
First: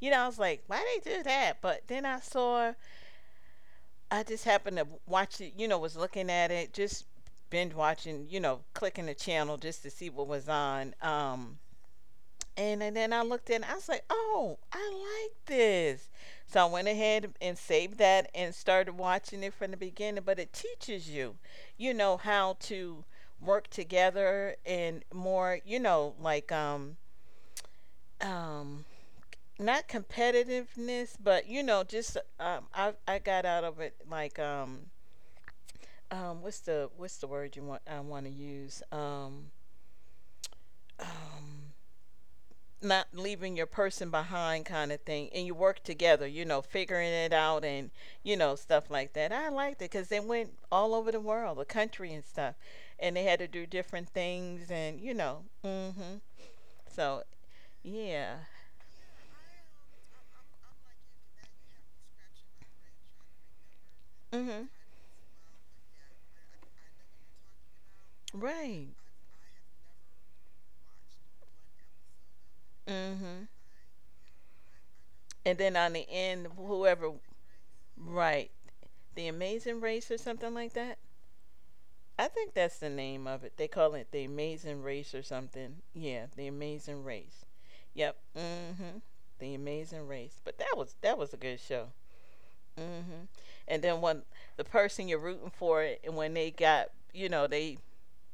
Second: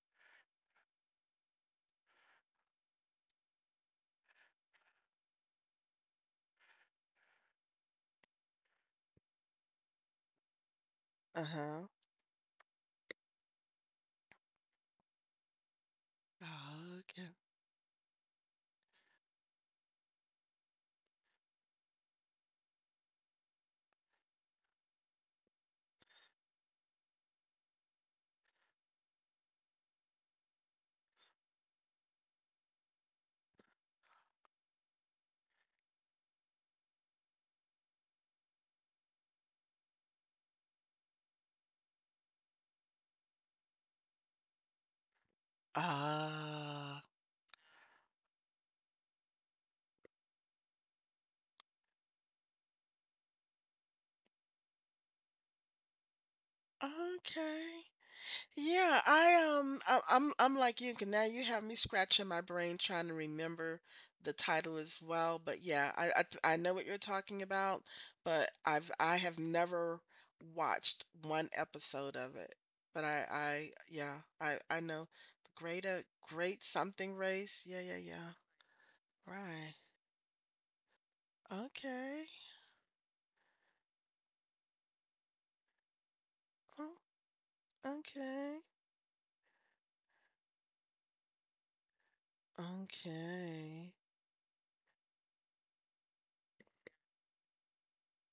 Speaker 1: you know, I was like, why they do that? But then I saw, I just happened to watch it, you know, was looking at it, just binge watching, you know, clicking the channel just to see what was on. Um
Speaker 2: uh-huh.
Speaker 1: and, and then I looked in, I was like, oh, I like this. So I went
Speaker 2: Oh, okay.
Speaker 1: ahead and saved that and started watching it from the beginning. But it teaches you, you know, how to work together and more, you know, like um um not competitiveness, but you know, just um i i got out of it, like um um what's the what's the word you want I want to use um um not leaving your person behind, kind of thing, and you work together, you know,
Speaker 2: Ah,
Speaker 1: figuring it out, and you know, stuff like that. I liked it because they went all over the world, the country and stuff, and they had to do different things, and you know. Hmm so
Speaker 2: okay.
Speaker 1: yeah.
Speaker 2: Yeah, I um I, I'm I'm like you 'cause now you have me scratching my brain trying to remember the
Speaker 1: hmm
Speaker 2: title as well, but yeah, I I, th- I know what you're talking about, but I've
Speaker 1: right.
Speaker 2: I have never watched one episode of it. But I
Speaker 1: hmm
Speaker 2: I yeah, I I know the
Speaker 1: and then
Speaker 2: great
Speaker 1: on
Speaker 2: uh,
Speaker 1: the end,
Speaker 2: great
Speaker 1: whoever.
Speaker 2: something race. Yeah, yeah, yeah.
Speaker 1: Right, the
Speaker 2: Right.
Speaker 1: Amazing Race or something like that.
Speaker 2: Okay.
Speaker 1: I think that's the name of it. They call it the Amazing Race or something. Yeah, the
Speaker 2: Oh,
Speaker 1: Amazing Race. Yep. mm
Speaker 2: okay.
Speaker 1: Mhm. The Amazing Race. But that was that was a good show. mm Mhm. And
Speaker 2: Okay.
Speaker 1: then when the person you're rooting for, and when they got, you know, they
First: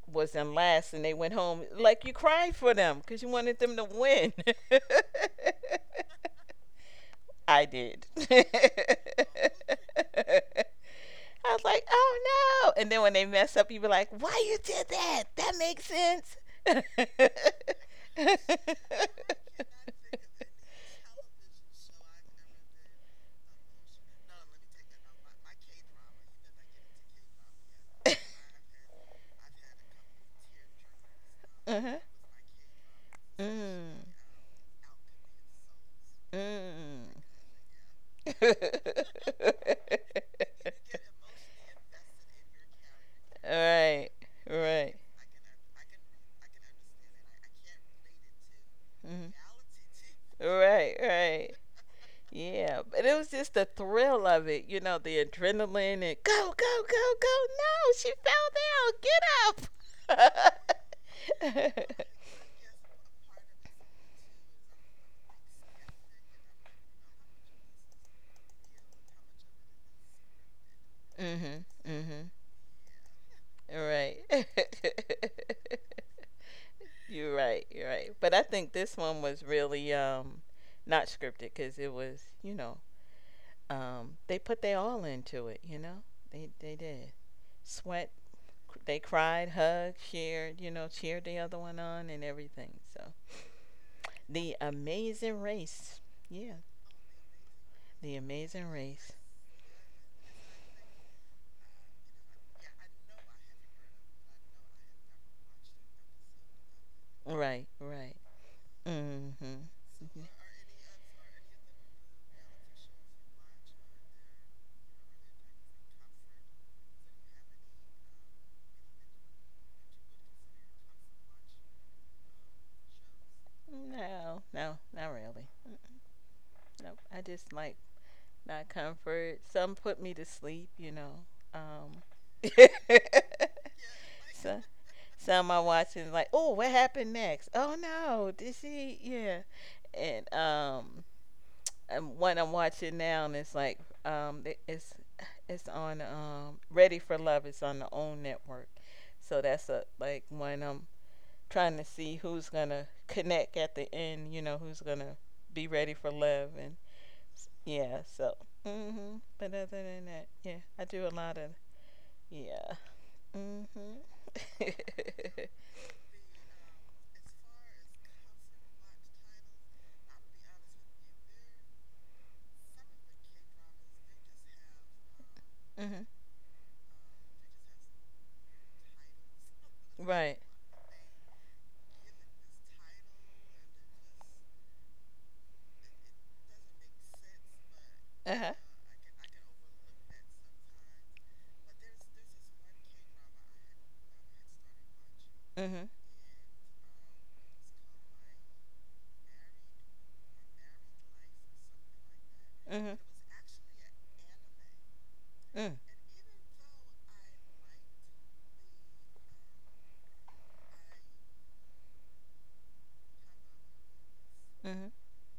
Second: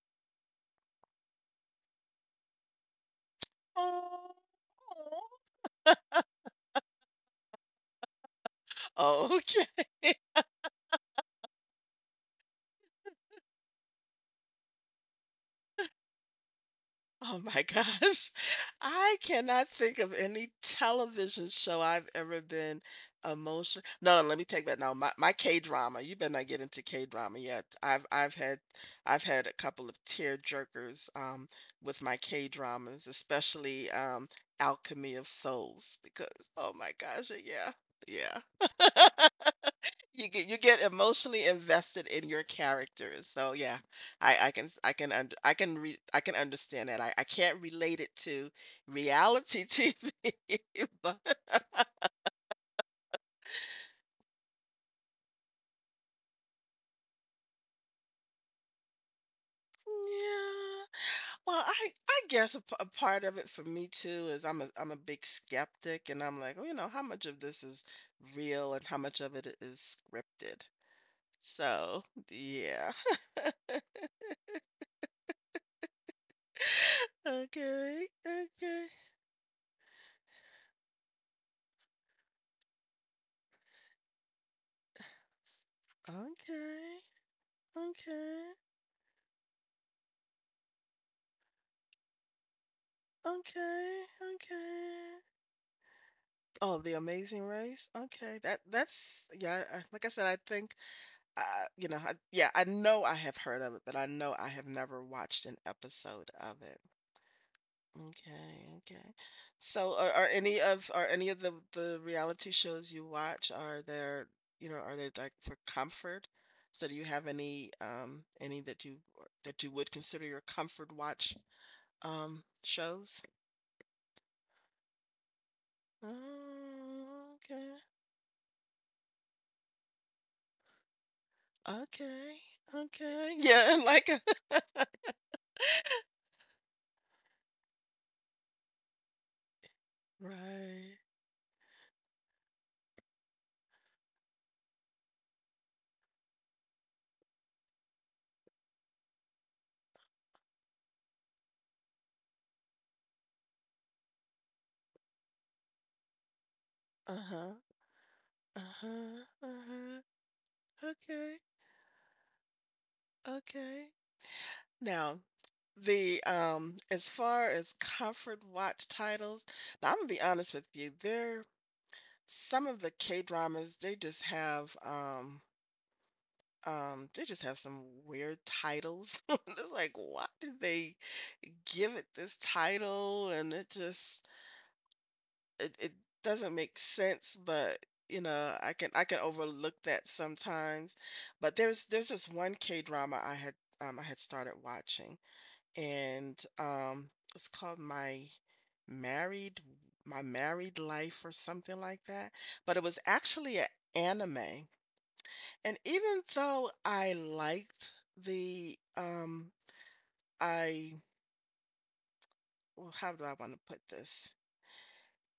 Speaker 1: was in last and they went home, like you cried for them because you wanted them to win.
Speaker 2: Oh.
Speaker 1: [LAUGHS] I did.
Speaker 2: [LAUGHS]
Speaker 1: [LAUGHS]
Speaker 2: Okay.
Speaker 1: I was like, oh no. And then when they mess up, you be like, why you did that? That makes sense. [LAUGHS]
Speaker 2: Oh my gosh. [LAUGHS] I cannot think of any television show I've ever been emotional. No, no, let me take that. No, my, my K-drama. You better not get into K-drama yet. I've I've had I've had a couple of tear jerkers um
Speaker 1: Uh-huh.
Speaker 2: with my K-dramas,
Speaker 1: Mm,
Speaker 2: especially um Alchemy of Souls because oh my
Speaker 1: mm.
Speaker 2: gosh, yeah. Yeah. [LAUGHS]
Speaker 1: [LAUGHS]
Speaker 2: You get you get emotionally invested in your characters. So yeah,
Speaker 1: Right,
Speaker 2: I I can I
Speaker 1: right.
Speaker 2: can und I can re I can understand that. I I can't relate it to
Speaker 1: Mm-hmm.
Speaker 2: reality T V,
Speaker 1: Right,
Speaker 2: [LAUGHS] but
Speaker 1: right. Yeah, but it was just the thrill of it, you know, the adrenaline and go, go, go, go. No, she fell
Speaker 2: yeah.
Speaker 1: down.
Speaker 2: Well,
Speaker 1: Get
Speaker 2: I
Speaker 1: up.
Speaker 2: I guess a, p- a part of it for me too is I'm a I'm a big skeptic, and I'm like, well, you know, how much of this is real and how much of it is scripted.
Speaker 1: [LAUGHS] Mhm.
Speaker 2: So
Speaker 1: Mhm.
Speaker 2: yeah. [LAUGHS]
Speaker 1: Right. [LAUGHS] You're right. You're
Speaker 2: Okay.
Speaker 1: right. But I think
Speaker 2: Okay.
Speaker 1: this one was really um not scripted, cuz it was, you know, um they put their all into it, you know? They they
Speaker 2: Okay.
Speaker 1: did. Sweat,
Speaker 2: Okay.
Speaker 1: c- they cried, hugged, shared, you know, cheered the other one on and everything. So,
Speaker 2: Okay,
Speaker 1: the
Speaker 2: okay.
Speaker 1: Amazing Race. Yeah,
Speaker 2: Oh, The Amazing Race?
Speaker 1: the
Speaker 2: Okay, that
Speaker 1: Amazing Race.
Speaker 2: that's yeah, I, like I said, I think, uh, you know, I, yeah, I know I have heard of it, but I know I have never watched an episode of it.
Speaker 1: Right, right.
Speaker 2: Okay, okay.
Speaker 1: Mm-hmm.
Speaker 2: So are,
Speaker 1: Mm-hmm.
Speaker 2: are any of are any of the the reality shows you watch, are there, you know, are they like for comfort? So do you have any um any that you that you would consider your comfort watch um shows?
Speaker 1: No, no, not really. Mm. Nope. I
Speaker 2: Oh,
Speaker 1: just like
Speaker 2: okay.
Speaker 1: my comfort. Some put me to sleep, you know. Um,
Speaker 2: Okay, okay. Yeah, [LAUGHS] like a
Speaker 1: [LAUGHS] so, some I watch and like, oh, what happened next? Oh no, did she? Yeah. And
Speaker 2: Right.
Speaker 1: um, um, one I'm watching now, and it's like um, it's it's on um, Ready for Love. It's on the O W N network, so that's a, like, when I'm trying to see who's gonna connect at the end. You know, who's gonna be ready for love, and
Speaker 2: Uh-huh.
Speaker 1: yeah. So, hmm
Speaker 2: Uh-huh.
Speaker 1: but other
Speaker 2: Uh-huh.
Speaker 1: than that, yeah, I do a
Speaker 2: Okay.
Speaker 1: lot of yeah.
Speaker 2: Okay.
Speaker 1: Mm-hmm. [LAUGHS]
Speaker 2: Now, the um as far as comfort watch titles, now I'm gonna be honest with you, there some of the K-dramas, they just have um
Speaker 1: Mm-hmm.
Speaker 2: um they just have some weird titles. [LAUGHS] It's like, why
Speaker 1: Right.
Speaker 2: did they give it this title? And it just it, it doesn't make sense, but you
Speaker 1: Uh huh.
Speaker 2: know, I can I can overlook that sometimes. But there's there's this one K drama I had um I had started watching
Speaker 1: Mm-hmm.
Speaker 2: and um it's called My Married My Married Life or something like that. But it
Speaker 1: Mm-hmm.
Speaker 2: was actually an anime. And even though I liked the um I well, how do I want to put this?
Speaker 1: Mm.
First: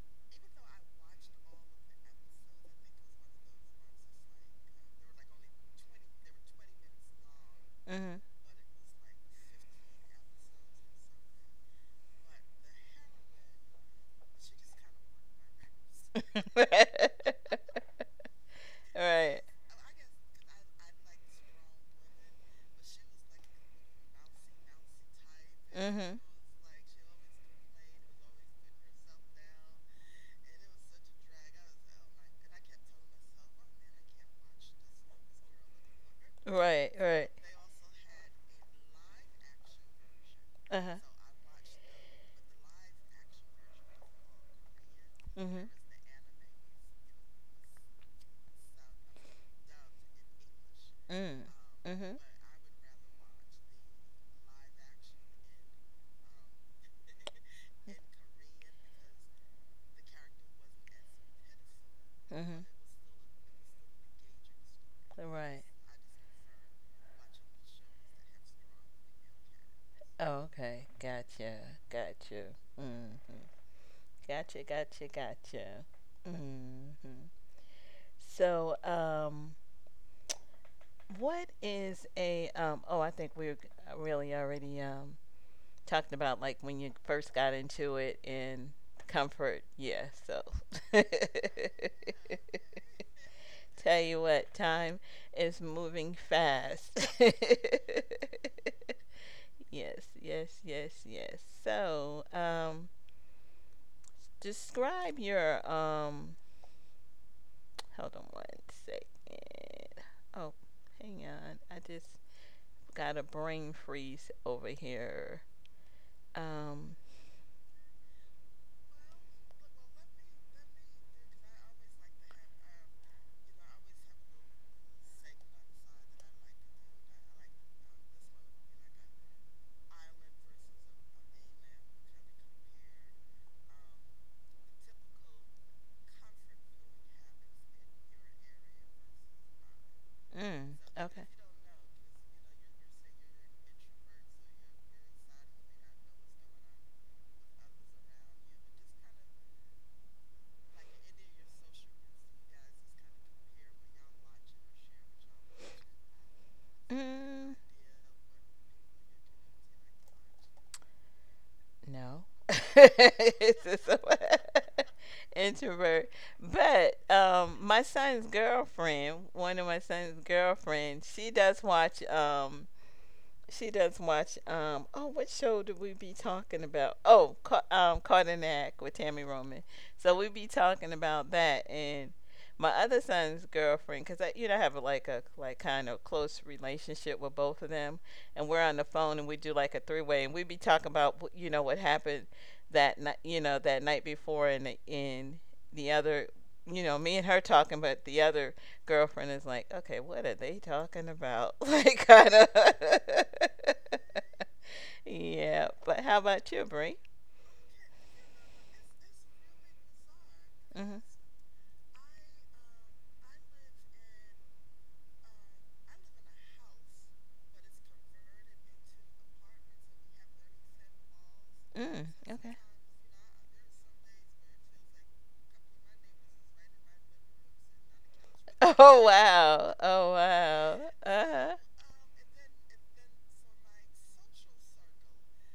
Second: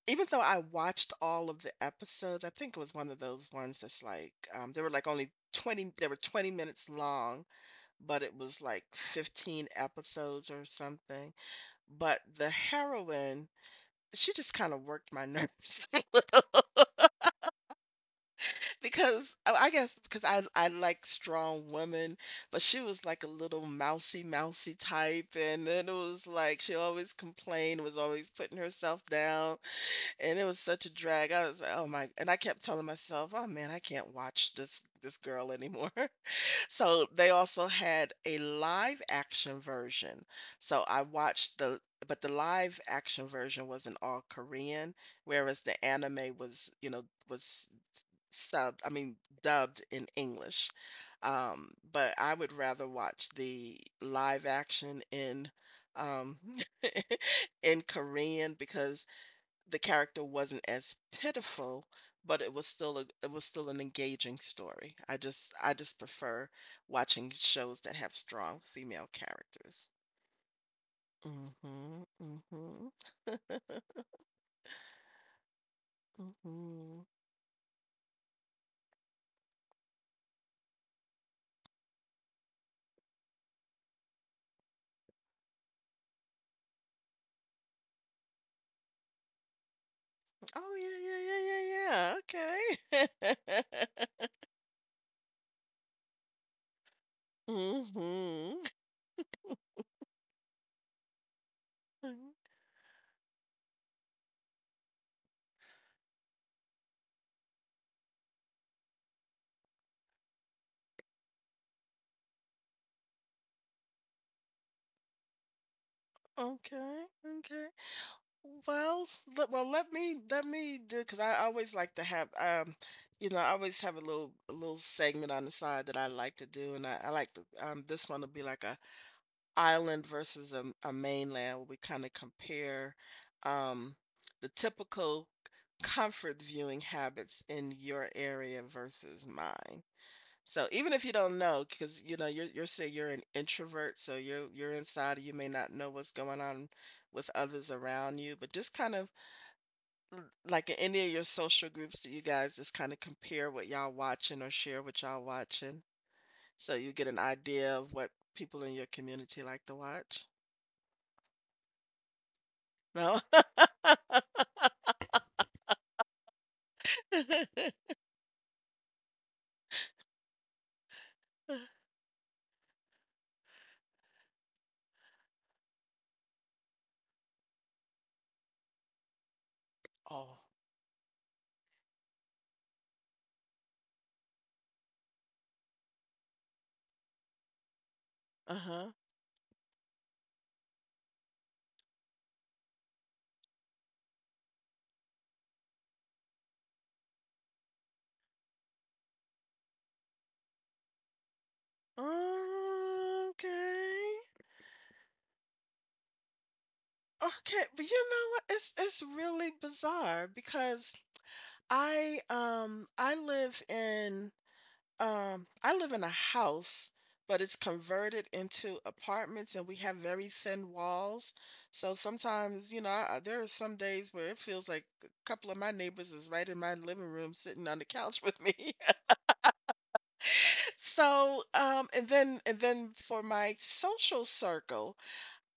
Speaker 2: Even though I watched all of the episodes, I think it was one of those ones that's like, um, there were like only twenty, they were twenty minutes long,
Speaker 1: Mm-hmm.
Speaker 2: but it was like fifteen episodes or something. But the heroine, she just kind of worked my nerves [LAUGHS] a
Speaker 1: Mm-hmm.
Speaker 2: little
Speaker 1: [LAUGHS]
Speaker 2: because
Speaker 1: Right.
Speaker 2: oh, I guess because I, I like strong women, but she was like a little mousy, mousy type. And then it
Speaker 1: Mm-hmm.
Speaker 2: was like she always complained, was always putting herself down. And it was such a drag. I was like, "Oh my," and I kept telling myself, "Oh man, I can't watch this this girl anymore." [LAUGHS]
Speaker 1: Right,
Speaker 2: So
Speaker 1: right.
Speaker 2: they also had a live action version. So
Speaker 1: Uh-huh.
Speaker 2: I watched the but the live action version was in all Korean, whereas
Speaker 1: Mm-hmm.
Speaker 2: the anime was, you know, was subbed, I mean, dubbed in English.
Speaker 1: Mm.
Speaker 2: Um,
Speaker 1: Mm-hmm.
Speaker 2: but I would rather watch the live action in um [LAUGHS] in Korean because the character wasn't as pitiful, but it
Speaker 1: Mm-hmm.
Speaker 2: was still a it was still an engaging story. I just
Speaker 1: Right.
Speaker 2: I just prefer watching shows that have strong female characters.
Speaker 1: Oh, okay. Gotcha.
Speaker 2: Mhm.
Speaker 1: Gotcha.
Speaker 2: Mhm.
Speaker 1: Mm-hmm. Gotcha, gotcha, gotcha.
Speaker 2: Mhm.
Speaker 1: Mm-hmm. So, um, what is a, um, oh, I think we're really already, um, talking about, like, when you first got into it and comfort. Yeah, so
Speaker 2: Oh
Speaker 1: [LAUGHS]
Speaker 2: yeah, yeah, yeah, yeah, yeah.
Speaker 1: tell
Speaker 2: Okay.
Speaker 1: you
Speaker 2: [LAUGHS]
Speaker 1: what, time is moving fast. [LAUGHS]
Speaker 2: mhm.
Speaker 1: Yes, yes, yes, yes. So,
Speaker 2: Mm,
Speaker 1: um, describe your um. Hold on one second. Oh, hang on. I just got a brain freeze over here. Um,
Speaker 2: Okay. Okay. Well, let, well, let me let me do because I always like to have um, you know, I always have a little a little segment on the side that I like to do, and I, I like to um, this one will be like a island versus a, a mainland where we kind of compare um the typical comfort viewing habits in your area versus mine. So
Speaker 1: Mm.
Speaker 2: even if you
Speaker 1: Okay.
Speaker 2: don't know, because you know you're you're say you're an introvert, so you're you're inside, you may not know what's going on with others around you, but just kind of like in any of your social groups that you guys just kind of compare what y'all watching or share what y'all watching so you get an
Speaker 1: Mm,
Speaker 2: idea of what people in your community like to watch?
Speaker 1: no. [LAUGHS]
Speaker 2: No?
Speaker 1: It's just a- [LAUGHS] introvert. But
Speaker 2: [LAUGHS]
Speaker 1: um my son's girlfriend, one of my son's girlfriends, she does watch um she does watch. Um, oh, what show did we be talking about? Oh, Ca- um, Caught in the Act with Tammy Roman. So we
Speaker 2: Oh.
Speaker 1: be talking about that, and my other son's girlfriend, because I, you know, I have like a like kind of close relationship with both of them, and we're on the
Speaker 2: Uh-huh.
Speaker 1: phone and we do like a three way, and we be talking about wh- you know what happened that night, you know, that night before, and the- and the other, you know, me and her talking, but the other girlfriend is like, okay, what are they talking about? [LAUGHS] Like, kind of.
Speaker 2: Um, Okay.
Speaker 1: [LAUGHS] Yeah, but how about you, Brie?
Speaker 2: Okay, but you know what? It's it's really bizarre because
Speaker 1: Mm-hmm.
Speaker 2: I um I live in Um, I live in a house, but it's converted into apartments and we have very thin walls. So
Speaker 1: Mm, okay.
Speaker 2: sometimes, you know, I, there are some days where it feels like a couple of my neighbors is right in my living room sitting on the couch with me.
Speaker 1: [LAUGHS]
Speaker 2: [LAUGHS]
Speaker 1: Oh, wow. Oh, wow.
Speaker 2: So,
Speaker 1: Uh-huh.
Speaker 2: um, and then and then for my social circle,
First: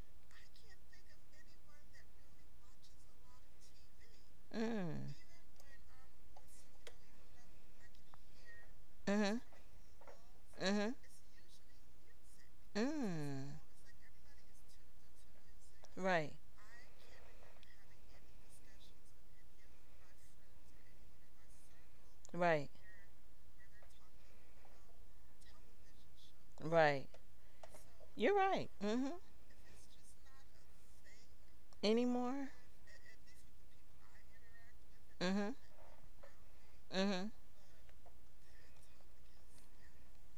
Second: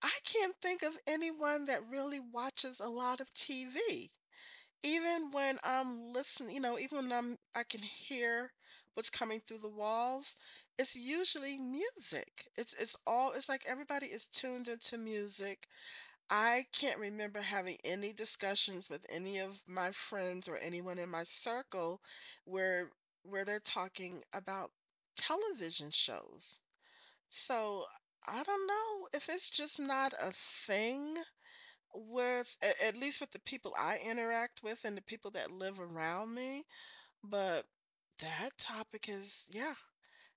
Speaker 2: I can't think of anyone that really watches a lot of T V.
Speaker 1: Mm,
Speaker 2: Even when I'm listening, you know, even when I'm I can hear what's
Speaker 1: mm-hmm.
Speaker 2: coming through the walls,
Speaker 1: Mm-hmm.
Speaker 2: it's usually music. It's it's all it's
Speaker 1: Mm.
Speaker 2: like everybody is tuned into music.
Speaker 1: Right.
Speaker 2: I can't remember having any discussions with any of my friends or anyone in my circle
Speaker 1: Right.
Speaker 2: where where they're talking about television shows.
Speaker 1: Right.
Speaker 2: So
Speaker 1: You're
Speaker 2: I don't
Speaker 1: right.
Speaker 2: know
Speaker 1: Mm-hmm.
Speaker 2: if it's just not a thing
Speaker 1: Any more?
Speaker 2: with a at least with the people I interact with and the people that
Speaker 1: Mm-hmm.
Speaker 2: live around me,
Speaker 1: Mm-hmm.
Speaker 2: but that topic is yeah,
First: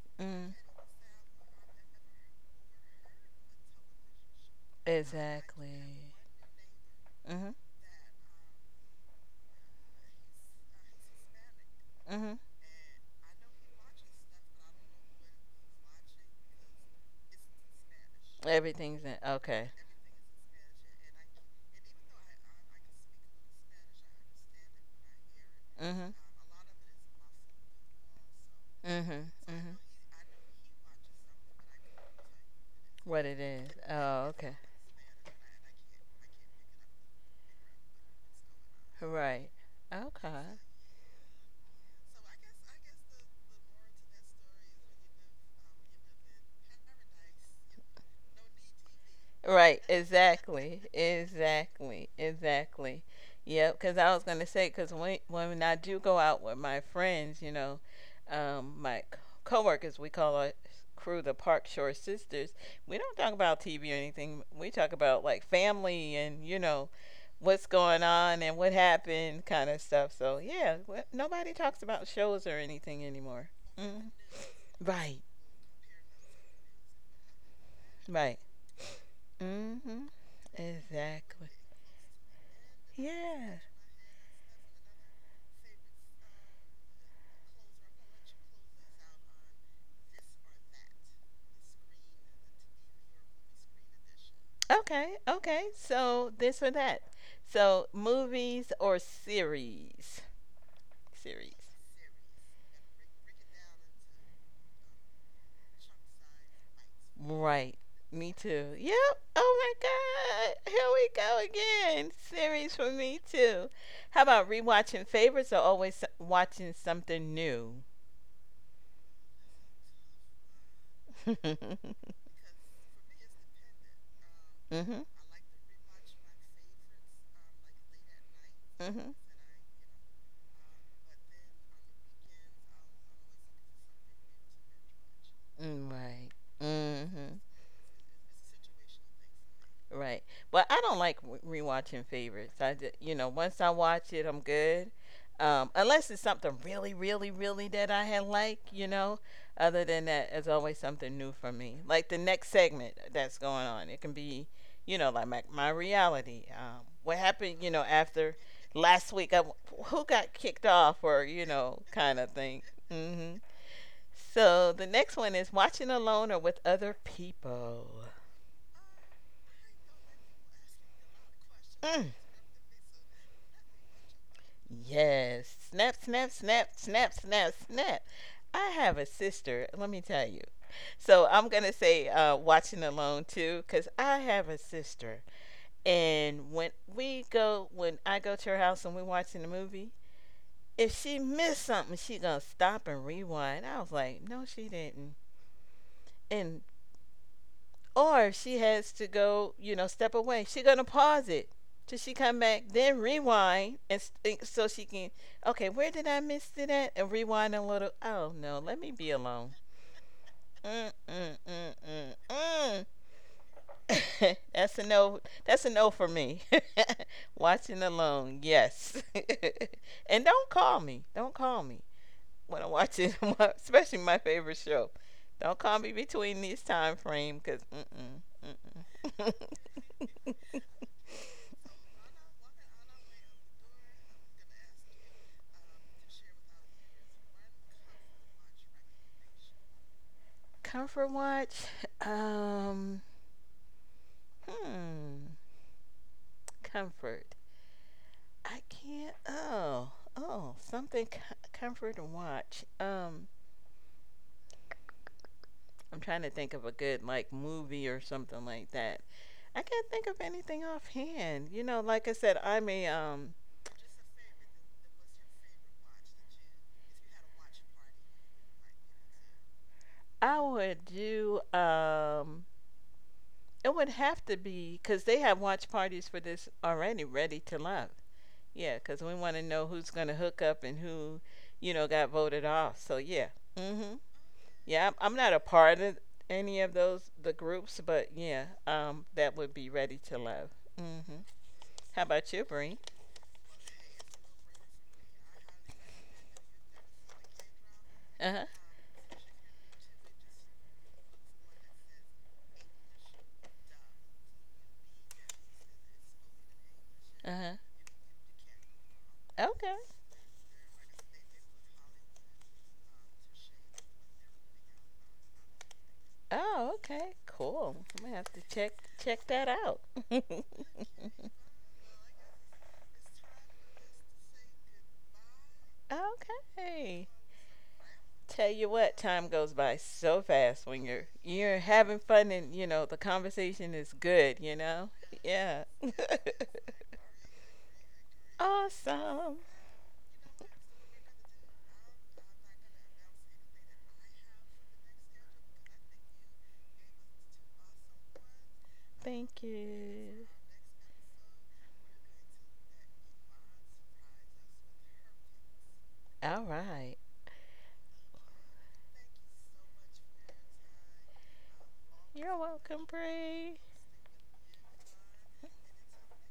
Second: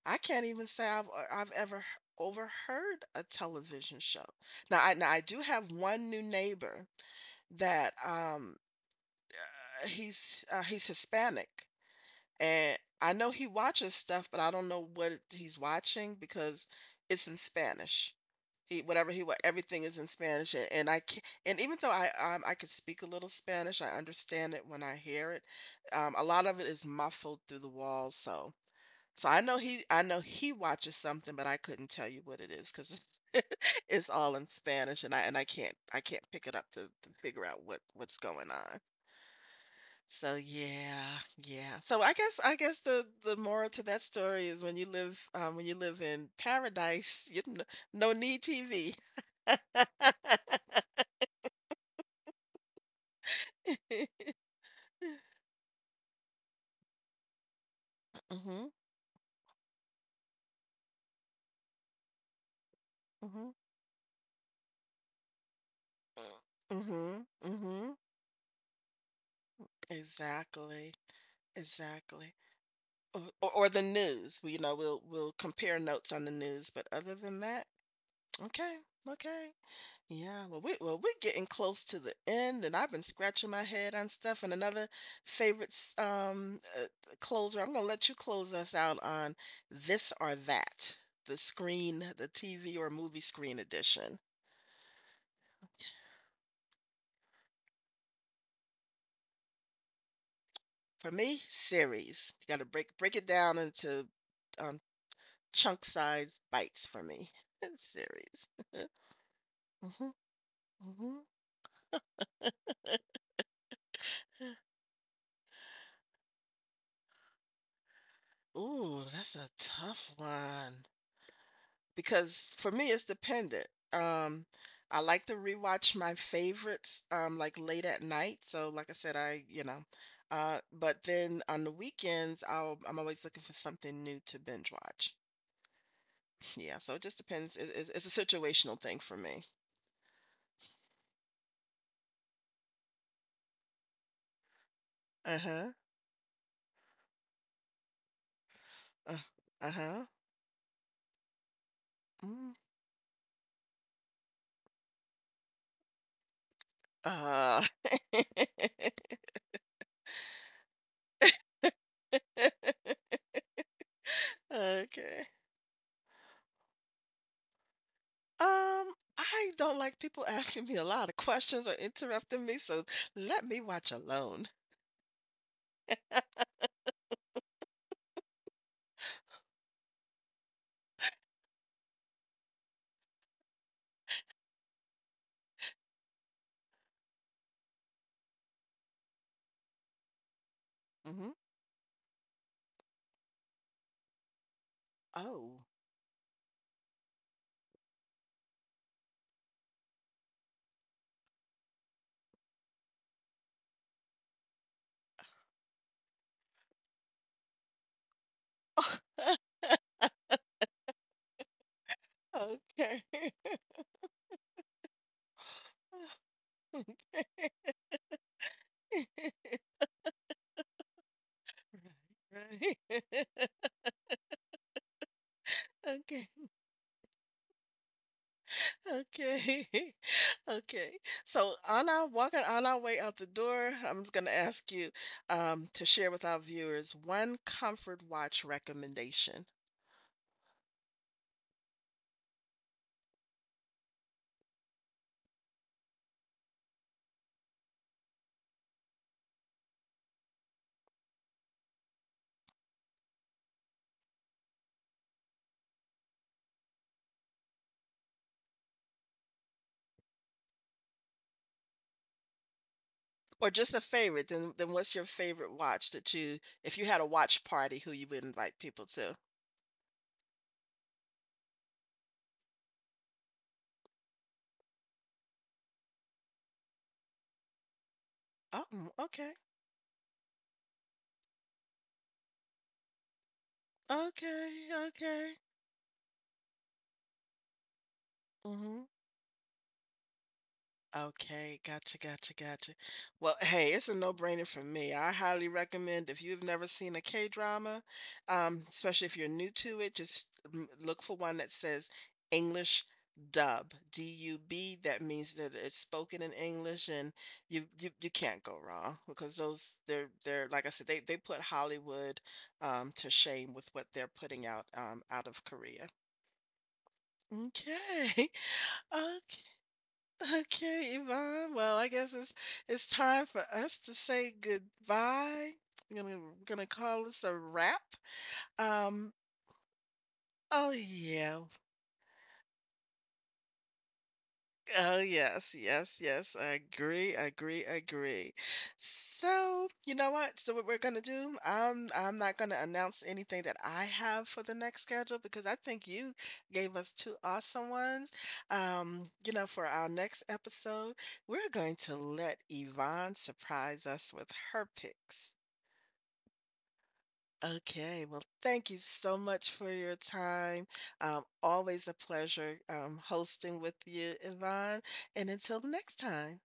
Speaker 2: I can't
Speaker 1: Mm.
Speaker 2: even say I've uh, I've ever overheard a television show. Now I now I do have
Speaker 1: Exactly.
Speaker 2: one new neighbor
Speaker 1: Mm-hmm.
Speaker 2: that, um, uh, he's, uh, he's Hispanic,
Speaker 1: Mm-hmm.
Speaker 2: and I know he watches stuff, but I don't know what he's watching because it's in Spanish. He
Speaker 1: Everything's
Speaker 2: whatever
Speaker 1: in.
Speaker 2: he what
Speaker 1: Okay.
Speaker 2: Everything is in Spanish, and, and I can, and even though I um, I could speak a little Spanish, I understand it when I hear it. Um,
Speaker 1: Mhm.
Speaker 2: a lot of it is muffled through the walls, so so
Speaker 1: Mhm.
Speaker 2: I know
Speaker 1: Mhm.
Speaker 2: he, I know he watches something, but I couldn't tell you what it is because
Speaker 1: What it
Speaker 2: it's,
Speaker 1: is.
Speaker 2: [LAUGHS] it's
Speaker 1: Oh,
Speaker 2: all in
Speaker 1: okay.
Speaker 2: Spanish, and I and I can't I can't pick it up to, to figure out what what's going on.
Speaker 1: Right.
Speaker 2: So
Speaker 1: Okay.
Speaker 2: yeah, yeah. So I guess I guess the the moral to that story is when you live um, when you live in paradise you no, no need T V.
Speaker 1: Right, exactly, exactly, exactly. Yep, because I was
Speaker 2: [LAUGHS]
Speaker 1: gonna say, because when when I do go out with my friends, you know,
Speaker 2: Mhm.
Speaker 1: um, my c- coworkers, we call our crew the Park Shore Sisters. We don't talk
Speaker 2: Mhm.
Speaker 1: about T V or anything. We talk about, like, family and you know,
Speaker 2: Mhm.
Speaker 1: what's
Speaker 2: Mhm.
Speaker 1: going on and what happened, kind of stuff. So yeah,
Speaker 2: Exactly.
Speaker 1: wh- nobody talks about
Speaker 2: Exactly.
Speaker 1: shows or anything
Speaker 2: Or,
Speaker 1: anymore.
Speaker 2: or or the
Speaker 1: Mm.
Speaker 2: news. We- You know, we'll
Speaker 1: Right,
Speaker 2: we'll compare notes on the news, but other than that,
Speaker 1: right.
Speaker 2: okay. Okay.
Speaker 1: Mhm.
Speaker 2: Yeah. Well, we well, we're getting
Speaker 1: Exactly.
Speaker 2: close to the end and I've been scratching
Speaker 1: Yeah.
Speaker 2: my head on stuff, and another favorite s- um uh, closer. I'm going to let you close us out on this or that. The screen, the T V or movie screen edition.
Speaker 1: Okay, okay. So this or that. So movies or series?
Speaker 2: For me,
Speaker 1: Series.
Speaker 2: series. You got to break break it down into um, chunk size bites for me. [LAUGHS]
Speaker 1: Right. Me
Speaker 2: Series.
Speaker 1: too. Yep. Oh my
Speaker 2: Hmm
Speaker 1: God, here we
Speaker 2: hmm
Speaker 1: go again. Series for me too. How about rewatching favorites or always watching something new?
Speaker 2: Ooh, that's a tough one
Speaker 1: [LAUGHS] Mhm.
Speaker 2: because for me it's dependent. Um, I like to rewatch my favorites um like late at night. So like I said,
Speaker 1: Mhm.
Speaker 2: I you know, uh, but then on the weekends I'll I'm always looking for something new to binge watch.
Speaker 1: Mm. Right.
Speaker 2: Yeah, so it just
Speaker 1: Mhm.
Speaker 2: depends. It, it's it's a situational thing for me.
Speaker 1: Right. But I don't like w- rewatching favorites. I just, you know, once I watch it, I'm good.
Speaker 2: Uh
Speaker 1: Um,
Speaker 2: huh.
Speaker 1: unless it's something really, really, really that I had, like, you
Speaker 2: Uh
Speaker 1: know. Other than
Speaker 2: huh.
Speaker 1: that, it's always something new for me. Like the next
Speaker 2: Mm.
Speaker 1: segment that's going on. It can be, you know, like my, my reality. Um, what happened,
Speaker 2: Uh,
Speaker 1: you know,
Speaker 2: [LAUGHS]
Speaker 1: after last week? I, w who got kicked off, or, you know, kind of thing. hmm So the next
Speaker 2: okay.
Speaker 1: one is watching alone or with other people.
Speaker 2: Um, I don't like people [LAUGHS] asking me a lot of questions or
Speaker 1: Mm.
Speaker 2: interrupting me, so let me watch alone.
Speaker 1: Yes. Snap, snap, snap, snap, snap, snap. I have a sister, let me tell you. So I'm going to say uh, watching alone too, because I have a sister. And when we go, when I go to her house and we're watching the movie, if she
Speaker 2: Hmm
Speaker 1: missed something, she going to stop and rewind. I was like, no, she didn't.
Speaker 2: Oh.
Speaker 1: And or if she has to go, you know, step away, she's gonna pause it till she come back, then rewind, and s- so she can, okay, where did I miss it at, and rewind a little. Oh no, let me be alone.
Speaker 2: [LAUGHS]
Speaker 1: Mm mm mm mm mm.
Speaker 2: Okay.
Speaker 1: [LAUGHS] That's a no. That's a no for me.
Speaker 2: [LAUGHS]
Speaker 1: [LAUGHS] Watching alone, yes.
Speaker 2: Right,
Speaker 1: [LAUGHS] And don't call me. Don't call me when I'm watching,
Speaker 2: right.
Speaker 1: [LAUGHS] especially my favorite show. Don't
Speaker 2: [LAUGHS]
Speaker 1: call me
Speaker 2: Okay.
Speaker 1: between this time frame, cause mm mm mm.
Speaker 2: Okay.
Speaker 1: [LAUGHS]
Speaker 2: [LAUGHS] Okay. So on our walking on our way out the door, I'm just gonna ask you um to share with our viewers one comfort watch recommendation.
Speaker 1: Comfort watch? [LAUGHS] Um, hmm, comfort. I can't. Oh, oh, something co- comfort to watch. Um, I'm trying to think of a good, like, movie or something like that. I can't think of anything offhand. You know, like I said, I mean, um,
Speaker 2: Or just a favorite. Then then what's your favorite watch that you, if you had a watch party, who you would invite people to?
Speaker 1: I would do. Um, it would have to be because they have watch parties for this already. Ready to love.
Speaker 2: Oh,
Speaker 1: Yeah,
Speaker 2: mm,
Speaker 1: because we
Speaker 2: okay.
Speaker 1: want to know who's gonna hook up and who, you know, got voted off. So yeah. Mm-hmm.
Speaker 2: Okay,
Speaker 1: Yeah, I'm I'm not
Speaker 2: okay.
Speaker 1: a part of any of those the groups, but yeah,
Speaker 2: Mm-hmm.
Speaker 1: um, that would be Ready to Love. Mm-hmm.
Speaker 2: Okay, gotcha,
Speaker 1: How about
Speaker 2: gotcha,
Speaker 1: you,
Speaker 2: gotcha.
Speaker 1: Bree?
Speaker 2: Well, hey, it's a no-brainer for me. I highly recommend if you've never seen a K-drama,
Speaker 1: Uh huh.
Speaker 2: um, especially if you're new to it, just mm, look for one that says English dub, D U B. That means that it's spoken in English, and
Speaker 1: Uh huh.
Speaker 2: you you you can't go wrong because
Speaker 1: Okay.
Speaker 2: those they're they're, like I said, they they put Hollywood um to shame with what they're putting out um out of Korea.
Speaker 1: Oh, okay. Cool. I'm gonna
Speaker 2: Okay,
Speaker 1: have to check
Speaker 2: [LAUGHS]
Speaker 1: check that
Speaker 2: okay.
Speaker 1: out. [LAUGHS]
Speaker 2: Okay, Yvonne. Well, I guess it's it's time for us to say goodbye. We're gonna we're gonna call
Speaker 1: Okay.
Speaker 2: this a wrap.
Speaker 1: Tell you what,
Speaker 2: Um,
Speaker 1: time goes by so fast
Speaker 2: oh
Speaker 1: when you're
Speaker 2: yeah.
Speaker 1: you're having fun and you know the conversation is good. You know.
Speaker 2: Oh, yes,
Speaker 1: Yeah.
Speaker 2: yes, yes. I agree,
Speaker 1: [LAUGHS]
Speaker 2: agree, agree.
Speaker 1: Awesome.
Speaker 2: So, you know what? So what we're gonna do, I'm I'm not gonna announce anything that I have for the next schedule because I think you gave us two awesome ones. Um, you know,
Speaker 1: Thank
Speaker 2: for our next
Speaker 1: you.
Speaker 2: episode, we're going to let Yvonne surprise us with her picks.
Speaker 1: All right.
Speaker 2: Okay, well, thank you so much for your time. Um, always a
Speaker 1: You're
Speaker 2: pleasure
Speaker 1: welcome,
Speaker 2: um, hosting
Speaker 1: Bree.
Speaker 2: with you, Yvonne. And until next time.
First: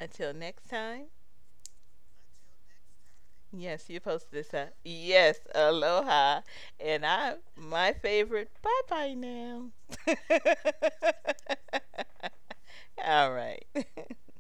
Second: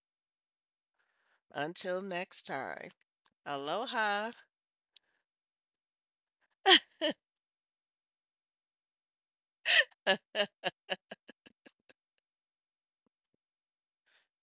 Speaker 1: Until next time.
Speaker 2: Until next time,
Speaker 1: Yes, you
Speaker 2: aloha.
Speaker 1: posted this up. Yes, aloha. And I my favorite. Bye bye now. [LAUGHS] All right. [LAUGHS]